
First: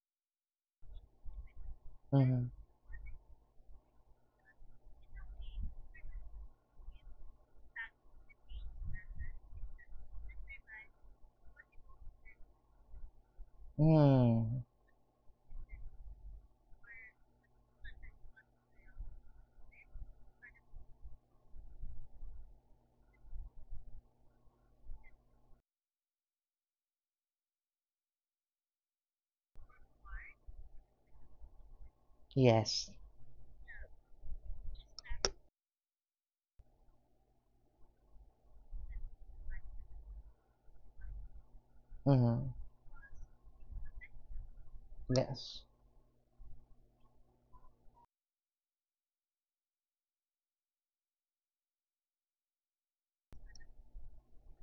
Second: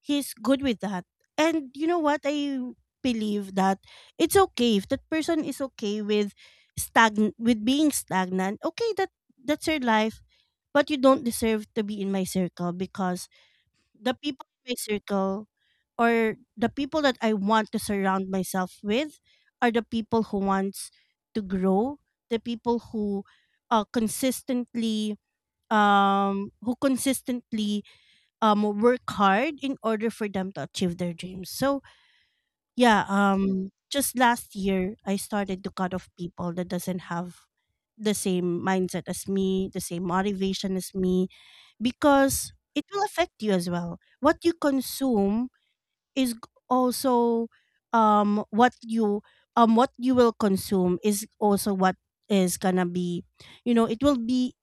Speaker 1: he's good with that. And you know what?
Speaker 2: Mm-hmm.
Speaker 1: I believe that it's okay if that person is okay with stagn with being stagnant. Okay, that, that's your life, but you don't deserve to be in my circle, because the people
Speaker 2: Mm-hmm.
Speaker 1: in my circle, or the people that I want to surround myself with, are the people who wants to grow, the people who consistently, who consistently work hard in order for them to achieve their dreams. So
Speaker 2: Yes.
Speaker 1: yeah, just last year I started to cut off people that doesn't have the same mindset as me, the same motivation as me,
Speaker 2: Mm-hmm.
Speaker 1: because it will affect you as well. What you consume
Speaker 2: Yes.
Speaker 1: is g- Also, what you, what you will consume is also what is gonna be, you know, it will be,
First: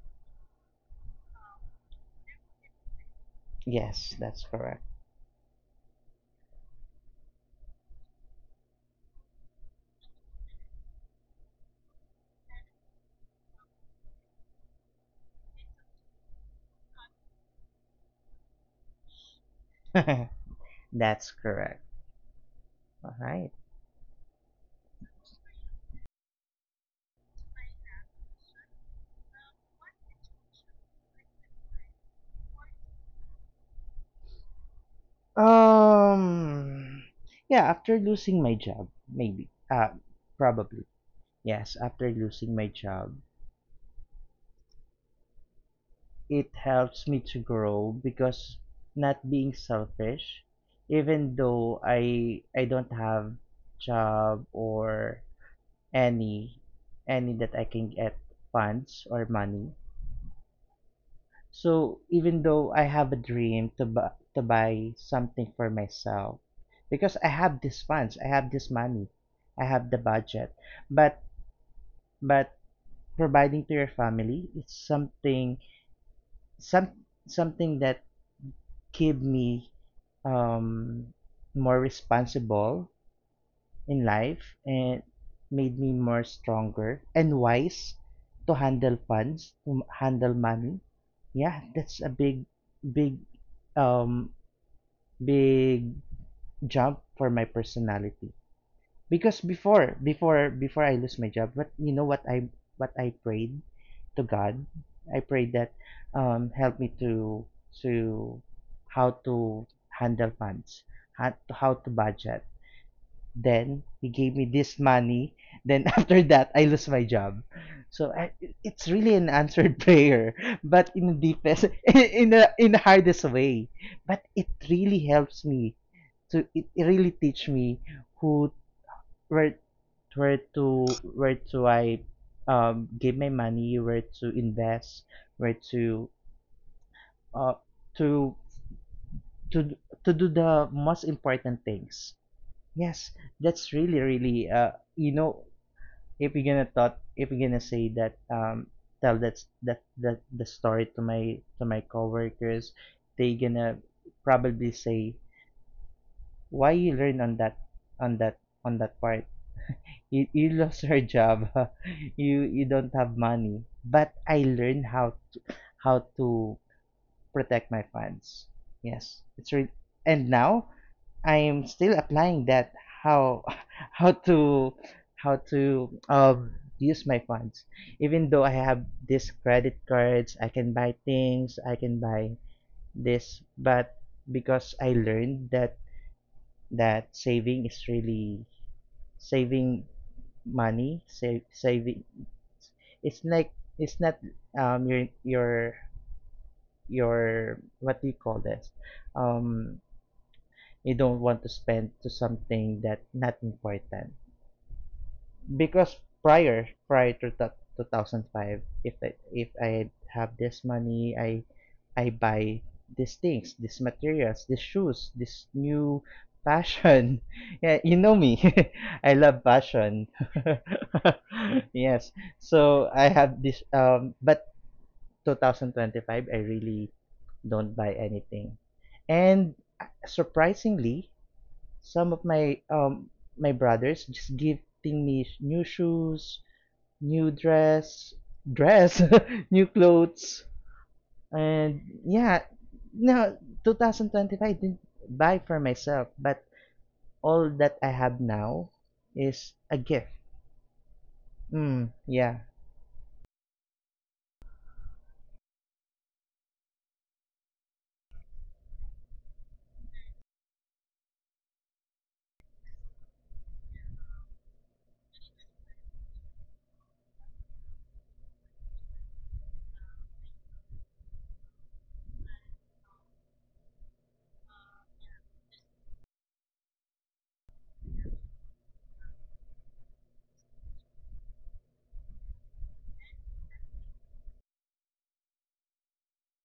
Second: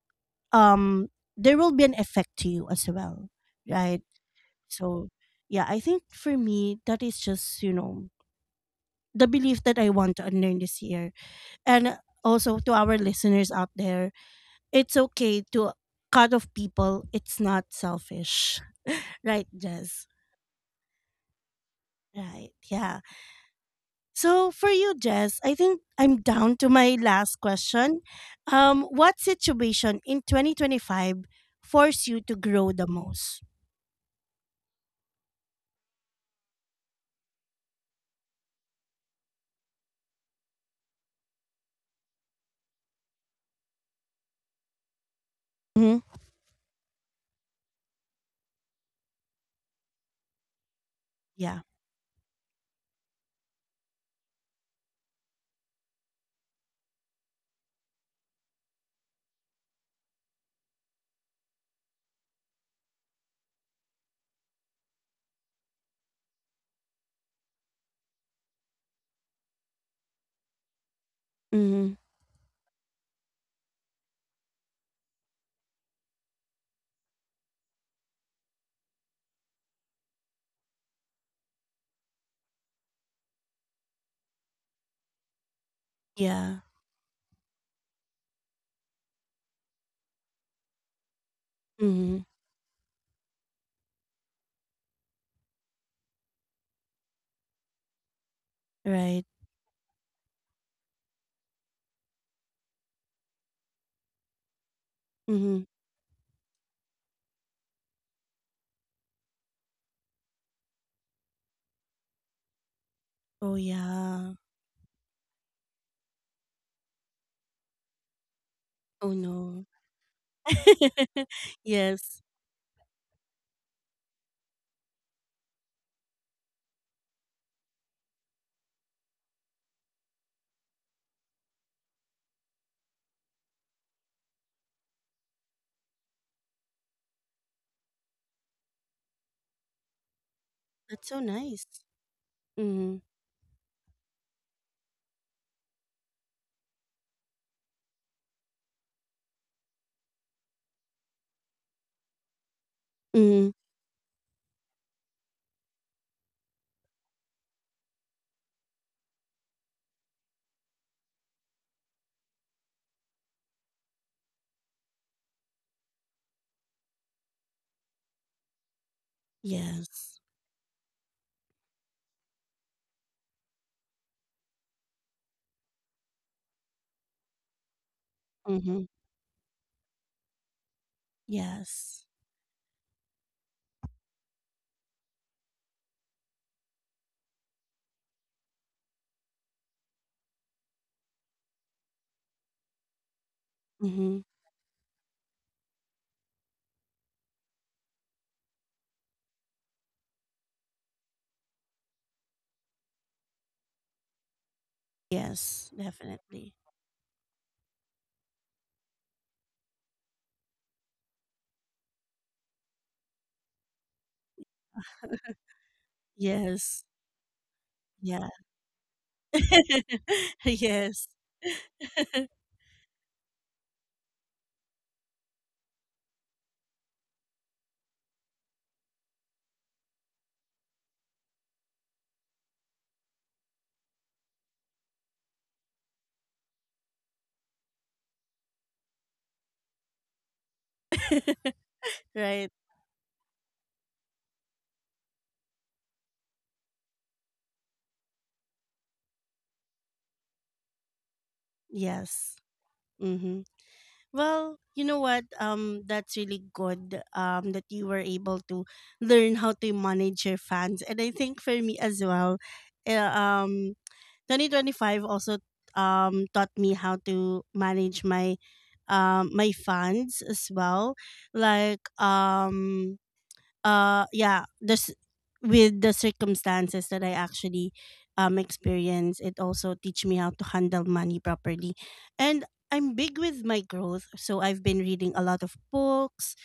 Speaker 1: um there will be an effect to you as well. Right.
Speaker 2: Yes, that's correct.
Speaker 1: So, yeah, I think for me, that is just, you know, the belief that I want to unlearn this year. And also to our listeners out there, it's okay to cut off people. It's not selfish. Right, Jess?
Speaker 2: That's correct.
Speaker 1: Right, yeah.
Speaker 2: Right.
Speaker 1: So for you, Jess, I think I'm down to my last question. What situation in 2025 forced you to grow the most?
Speaker 2: Um. Yeah. After losing my job, maybe. Probably. Yes. After losing my job,
Speaker 1: Hmm.
Speaker 2: it helps me to grow because not being selfish, even
Speaker 1: Yeah.
Speaker 2: though I don't have job, or any any that I can get funds or money. So even though I have a dream to bu to buy something for myself, because I have these funds, I have this money, I have the budget, but
Speaker 1: Hmm.
Speaker 2: but providing to your family is some something that give me um more responsible in life, and made me more
Speaker 1: Yeah.
Speaker 2: stronger and wise to handle funds, to handle money. Yeah, that's a
Speaker 1: Hmm.
Speaker 2: big um big jump for my personality.
Speaker 1: Right.
Speaker 2: Because before I lose my job, but you know what I prayed to God. I prayed
Speaker 1: Hmm.
Speaker 2: that help me to how to handle funds, how to budget.
Speaker 1: Oh,
Speaker 2: Then he gave
Speaker 1: yeah.
Speaker 2: me this money. Then after that, I lose my job. So it's really
Speaker 1: Oh,
Speaker 2: an
Speaker 1: no.
Speaker 2: answered prayer, but in the deepest,
Speaker 1: Yes.
Speaker 2: in the hardest way. But it really helps me, so it really teach me who where where to I give my money, where to invest, where to uh to to to do the most
Speaker 1: That's so
Speaker 2: important
Speaker 1: nice.
Speaker 2: things.
Speaker 1: Mhm.
Speaker 2: Yes, that's really if you're gonna say that tell that the story to my coworkers, they
Speaker 1: Mhm.
Speaker 2: gonna probably say why you learn on that on that on that part. You lost your job. You don't have money, but I learned how to protect my funds. Yes,
Speaker 1: Yes.
Speaker 2: and now I am still applying that, how how to how to use my funds. Even though I have
Speaker 1: Mhm.
Speaker 2: these credit cards, I can buy things, I can
Speaker 1: Yes.
Speaker 2: buy this, but because I learned that saving is really saving money, saving. It's like it's not
Speaker 1: Mhm.
Speaker 2: um your your your what do you call this? Um, you don't want to spend to something that not important,
Speaker 1: Yes,
Speaker 2: because
Speaker 1: definitely.
Speaker 2: prior to that 2005, if I have this money, I buy these things, these materials, these shoes, this new
Speaker 1: Yes.
Speaker 2: fashion. Yeah, you know
Speaker 1: Yeah.
Speaker 2: me. I love fashion.
Speaker 1: Yes.
Speaker 2: Yes. So I have this but 2025, I really don't buy anything. And surprisingly, some of my brothers just gifting me new shoes, new dress, new clothes, and yeah.
Speaker 1: Right.
Speaker 2: Now 2025 I didn't buy for myself, but all that I have now is a gift. Mm,
Speaker 1: Yes.
Speaker 2: yeah.
Speaker 1: Mhm. Well, you know what? That's really good, that you were able to learn how to manage your fans. And I think for me as well, eh, um 2025 also taught me how to manage my my funds as well. Like yeah, this, with the circumstances that I actually experience, it also teach me how to handle money properly. And I'm big with my growth, so I've been reading a lot of books,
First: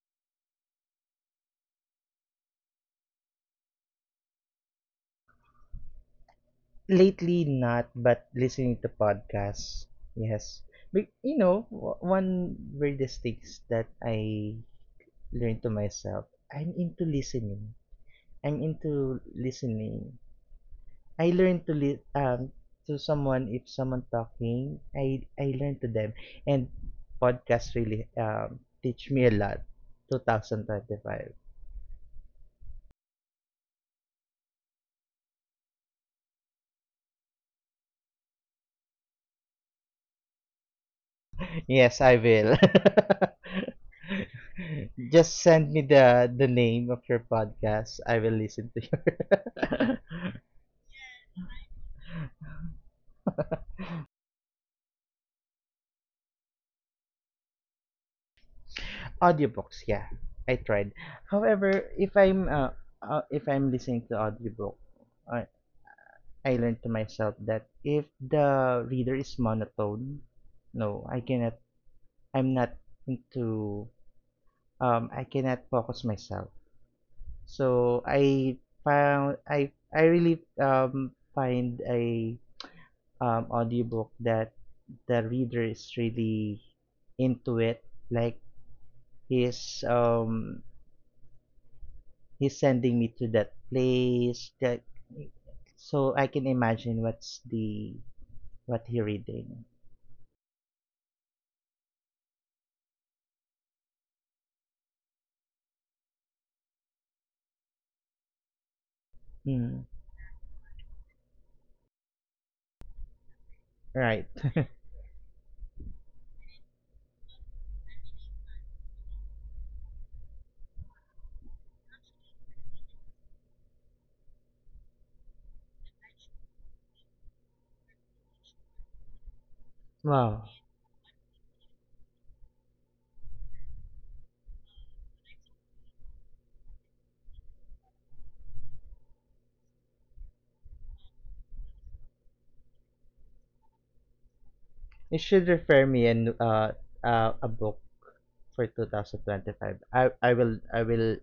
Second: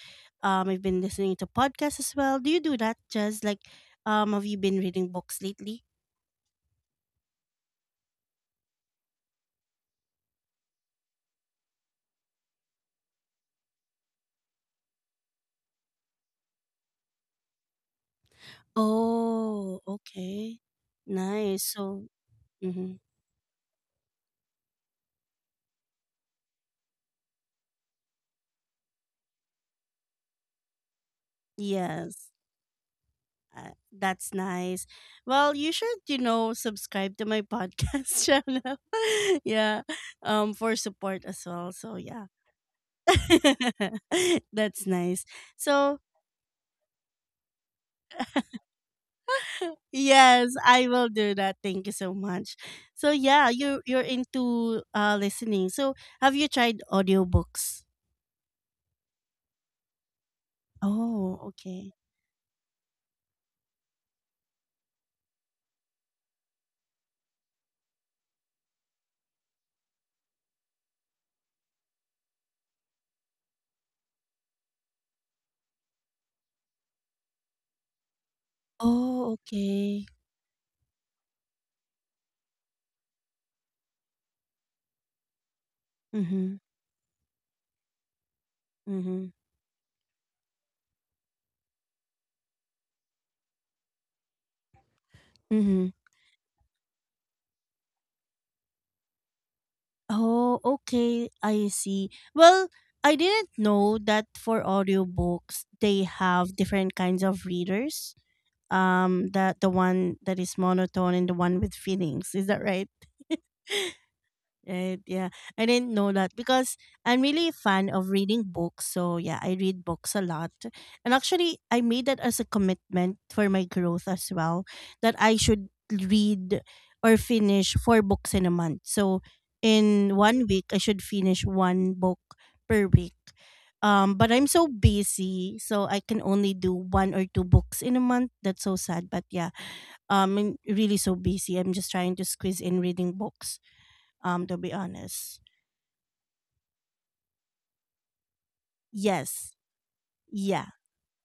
Speaker 1: I've been listening to podcasts as well. Do you do that, Jazz? Like, have you been reading books lately?
Speaker 2: Lately not, but listening to podcasts, yes. But one weirdest things that I learned to myself, I'm into listening. I'm into
Speaker 1: Oh,
Speaker 2: listening.
Speaker 1: okay.
Speaker 2: I learn
Speaker 1: Nice.
Speaker 2: to
Speaker 1: So,
Speaker 2: to
Speaker 1: mhm.
Speaker 2: someone. If someone talking, I learn to them, and podcasts really teach me a lot. Five.
Speaker 1: Yes, that's nice. Well, you should, you know, subscribe to my podcast channel. Yeah, for support as well. So,
Speaker 2: Yes,
Speaker 1: yeah,
Speaker 2: I will.
Speaker 1: that's nice.
Speaker 2: Just send
Speaker 1: So,
Speaker 2: me the name of your podcast. I will listen to your
Speaker 1: yes, I will do that. Thank you so much. So, yeah, you you're into listening. So, have you tried audiobooks?
Speaker 2: audiobooks. Yeah, I tried.
Speaker 1: Oh,
Speaker 2: However,
Speaker 1: okay.
Speaker 2: if I'm listening to audiobook, I I learned to myself that if the reader is monotone, no, I cannot. I'm not into. I cannot focus myself. So I
Speaker 1: Oh,
Speaker 2: found I
Speaker 1: okay.
Speaker 2: really find a audiobook that the reader is
Speaker 1: Mm-hmm.
Speaker 2: really into it. Like
Speaker 1: Mm-hmm.
Speaker 2: he's um he's sending me to that place that
Speaker 1: Mm-hmm.
Speaker 2: so I can imagine what he reading.
Speaker 1: Oh, okay. I see. Well, I didn't know that for audiobooks they have different kinds of readers. That the
Speaker 2: Mm,
Speaker 1: one that is monotone and the one with feelings. Is that right?
Speaker 2: right.
Speaker 1: Right. Yeah. I didn't know that because I'm really a fan of reading books. So, yeah, I read books a lot. And actually, I made that as a commitment for my growth as well, that I should read or finish 4 books in a month. So, in one
Speaker 2: Wow.
Speaker 1: week, I should finish 1 book per week. But I'm so busy, so I can only do one or two books in a month. That's so sad. But yeah, I'm really so busy. I'm just trying to squeeze in reading books, to be
Speaker 2: You
Speaker 1: honest.
Speaker 2: should refer me and a book for
Speaker 1: Yes.
Speaker 2: 2025. I I will
Speaker 1: Yeah.
Speaker 2: I will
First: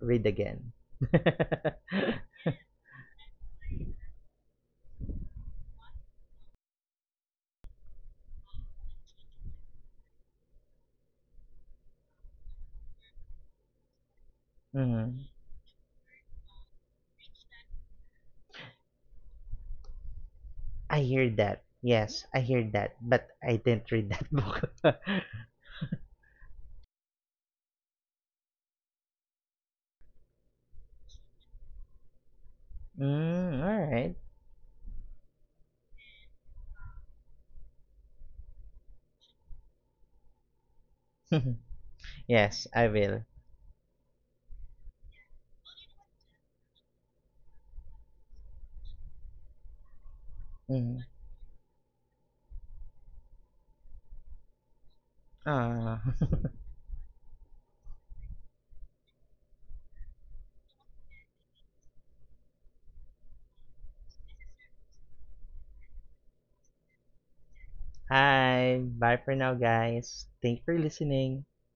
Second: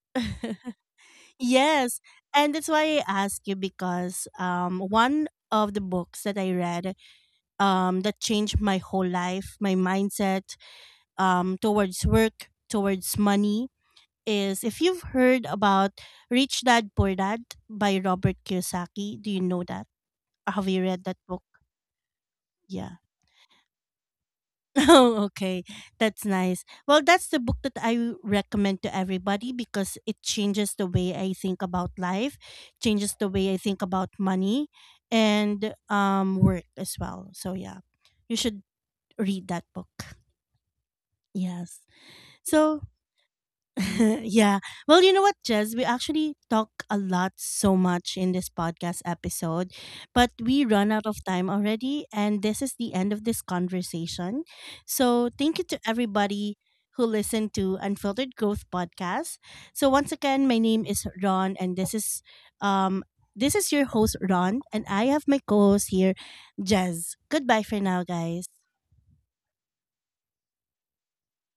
Speaker 2: read again.
Speaker 1: Yes. And that's why I ask you, because one of the books that I read, that changed my whole life, my mindset, towards work, towards money, is, if you've
Speaker 2: Mm.
Speaker 1: heard about Rich Dad Poor Dad by Robert Kiyosaki, do you know that? Have you
Speaker 2: I
Speaker 1: read that
Speaker 2: hear
Speaker 1: book?
Speaker 2: that. Yes, I hear that,
Speaker 1: Yeah.
Speaker 2: but I didn't read that book.
Speaker 1: Oh, okay. That's nice. Well, that's the book that I recommend to everybody, because it changes the way I think about life, changes the way I
Speaker 2: Mm,
Speaker 1: think
Speaker 2: all
Speaker 1: about
Speaker 2: right.
Speaker 1: money and work as well. So yeah. You should read that book. Yes.
Speaker 2: Yes,
Speaker 1: So
Speaker 2: I will.
Speaker 1: yeah. Well, you know what, Jez? We actually talk a lot so much in this podcast episode, but we run
Speaker 2: Mm.
Speaker 1: out of time already, and this is the end of this conversation. So, thank you to
Speaker 2: Aw.
Speaker 1: everybody who listened to Unfiltered Growth Podcast. So, once again, my name is Ron, and um this is your host Ron, and I have my co-host here, Jez. Goodbye for now, guys.
Speaker 2: Hi. Bye for now, guys. Thank you for listening.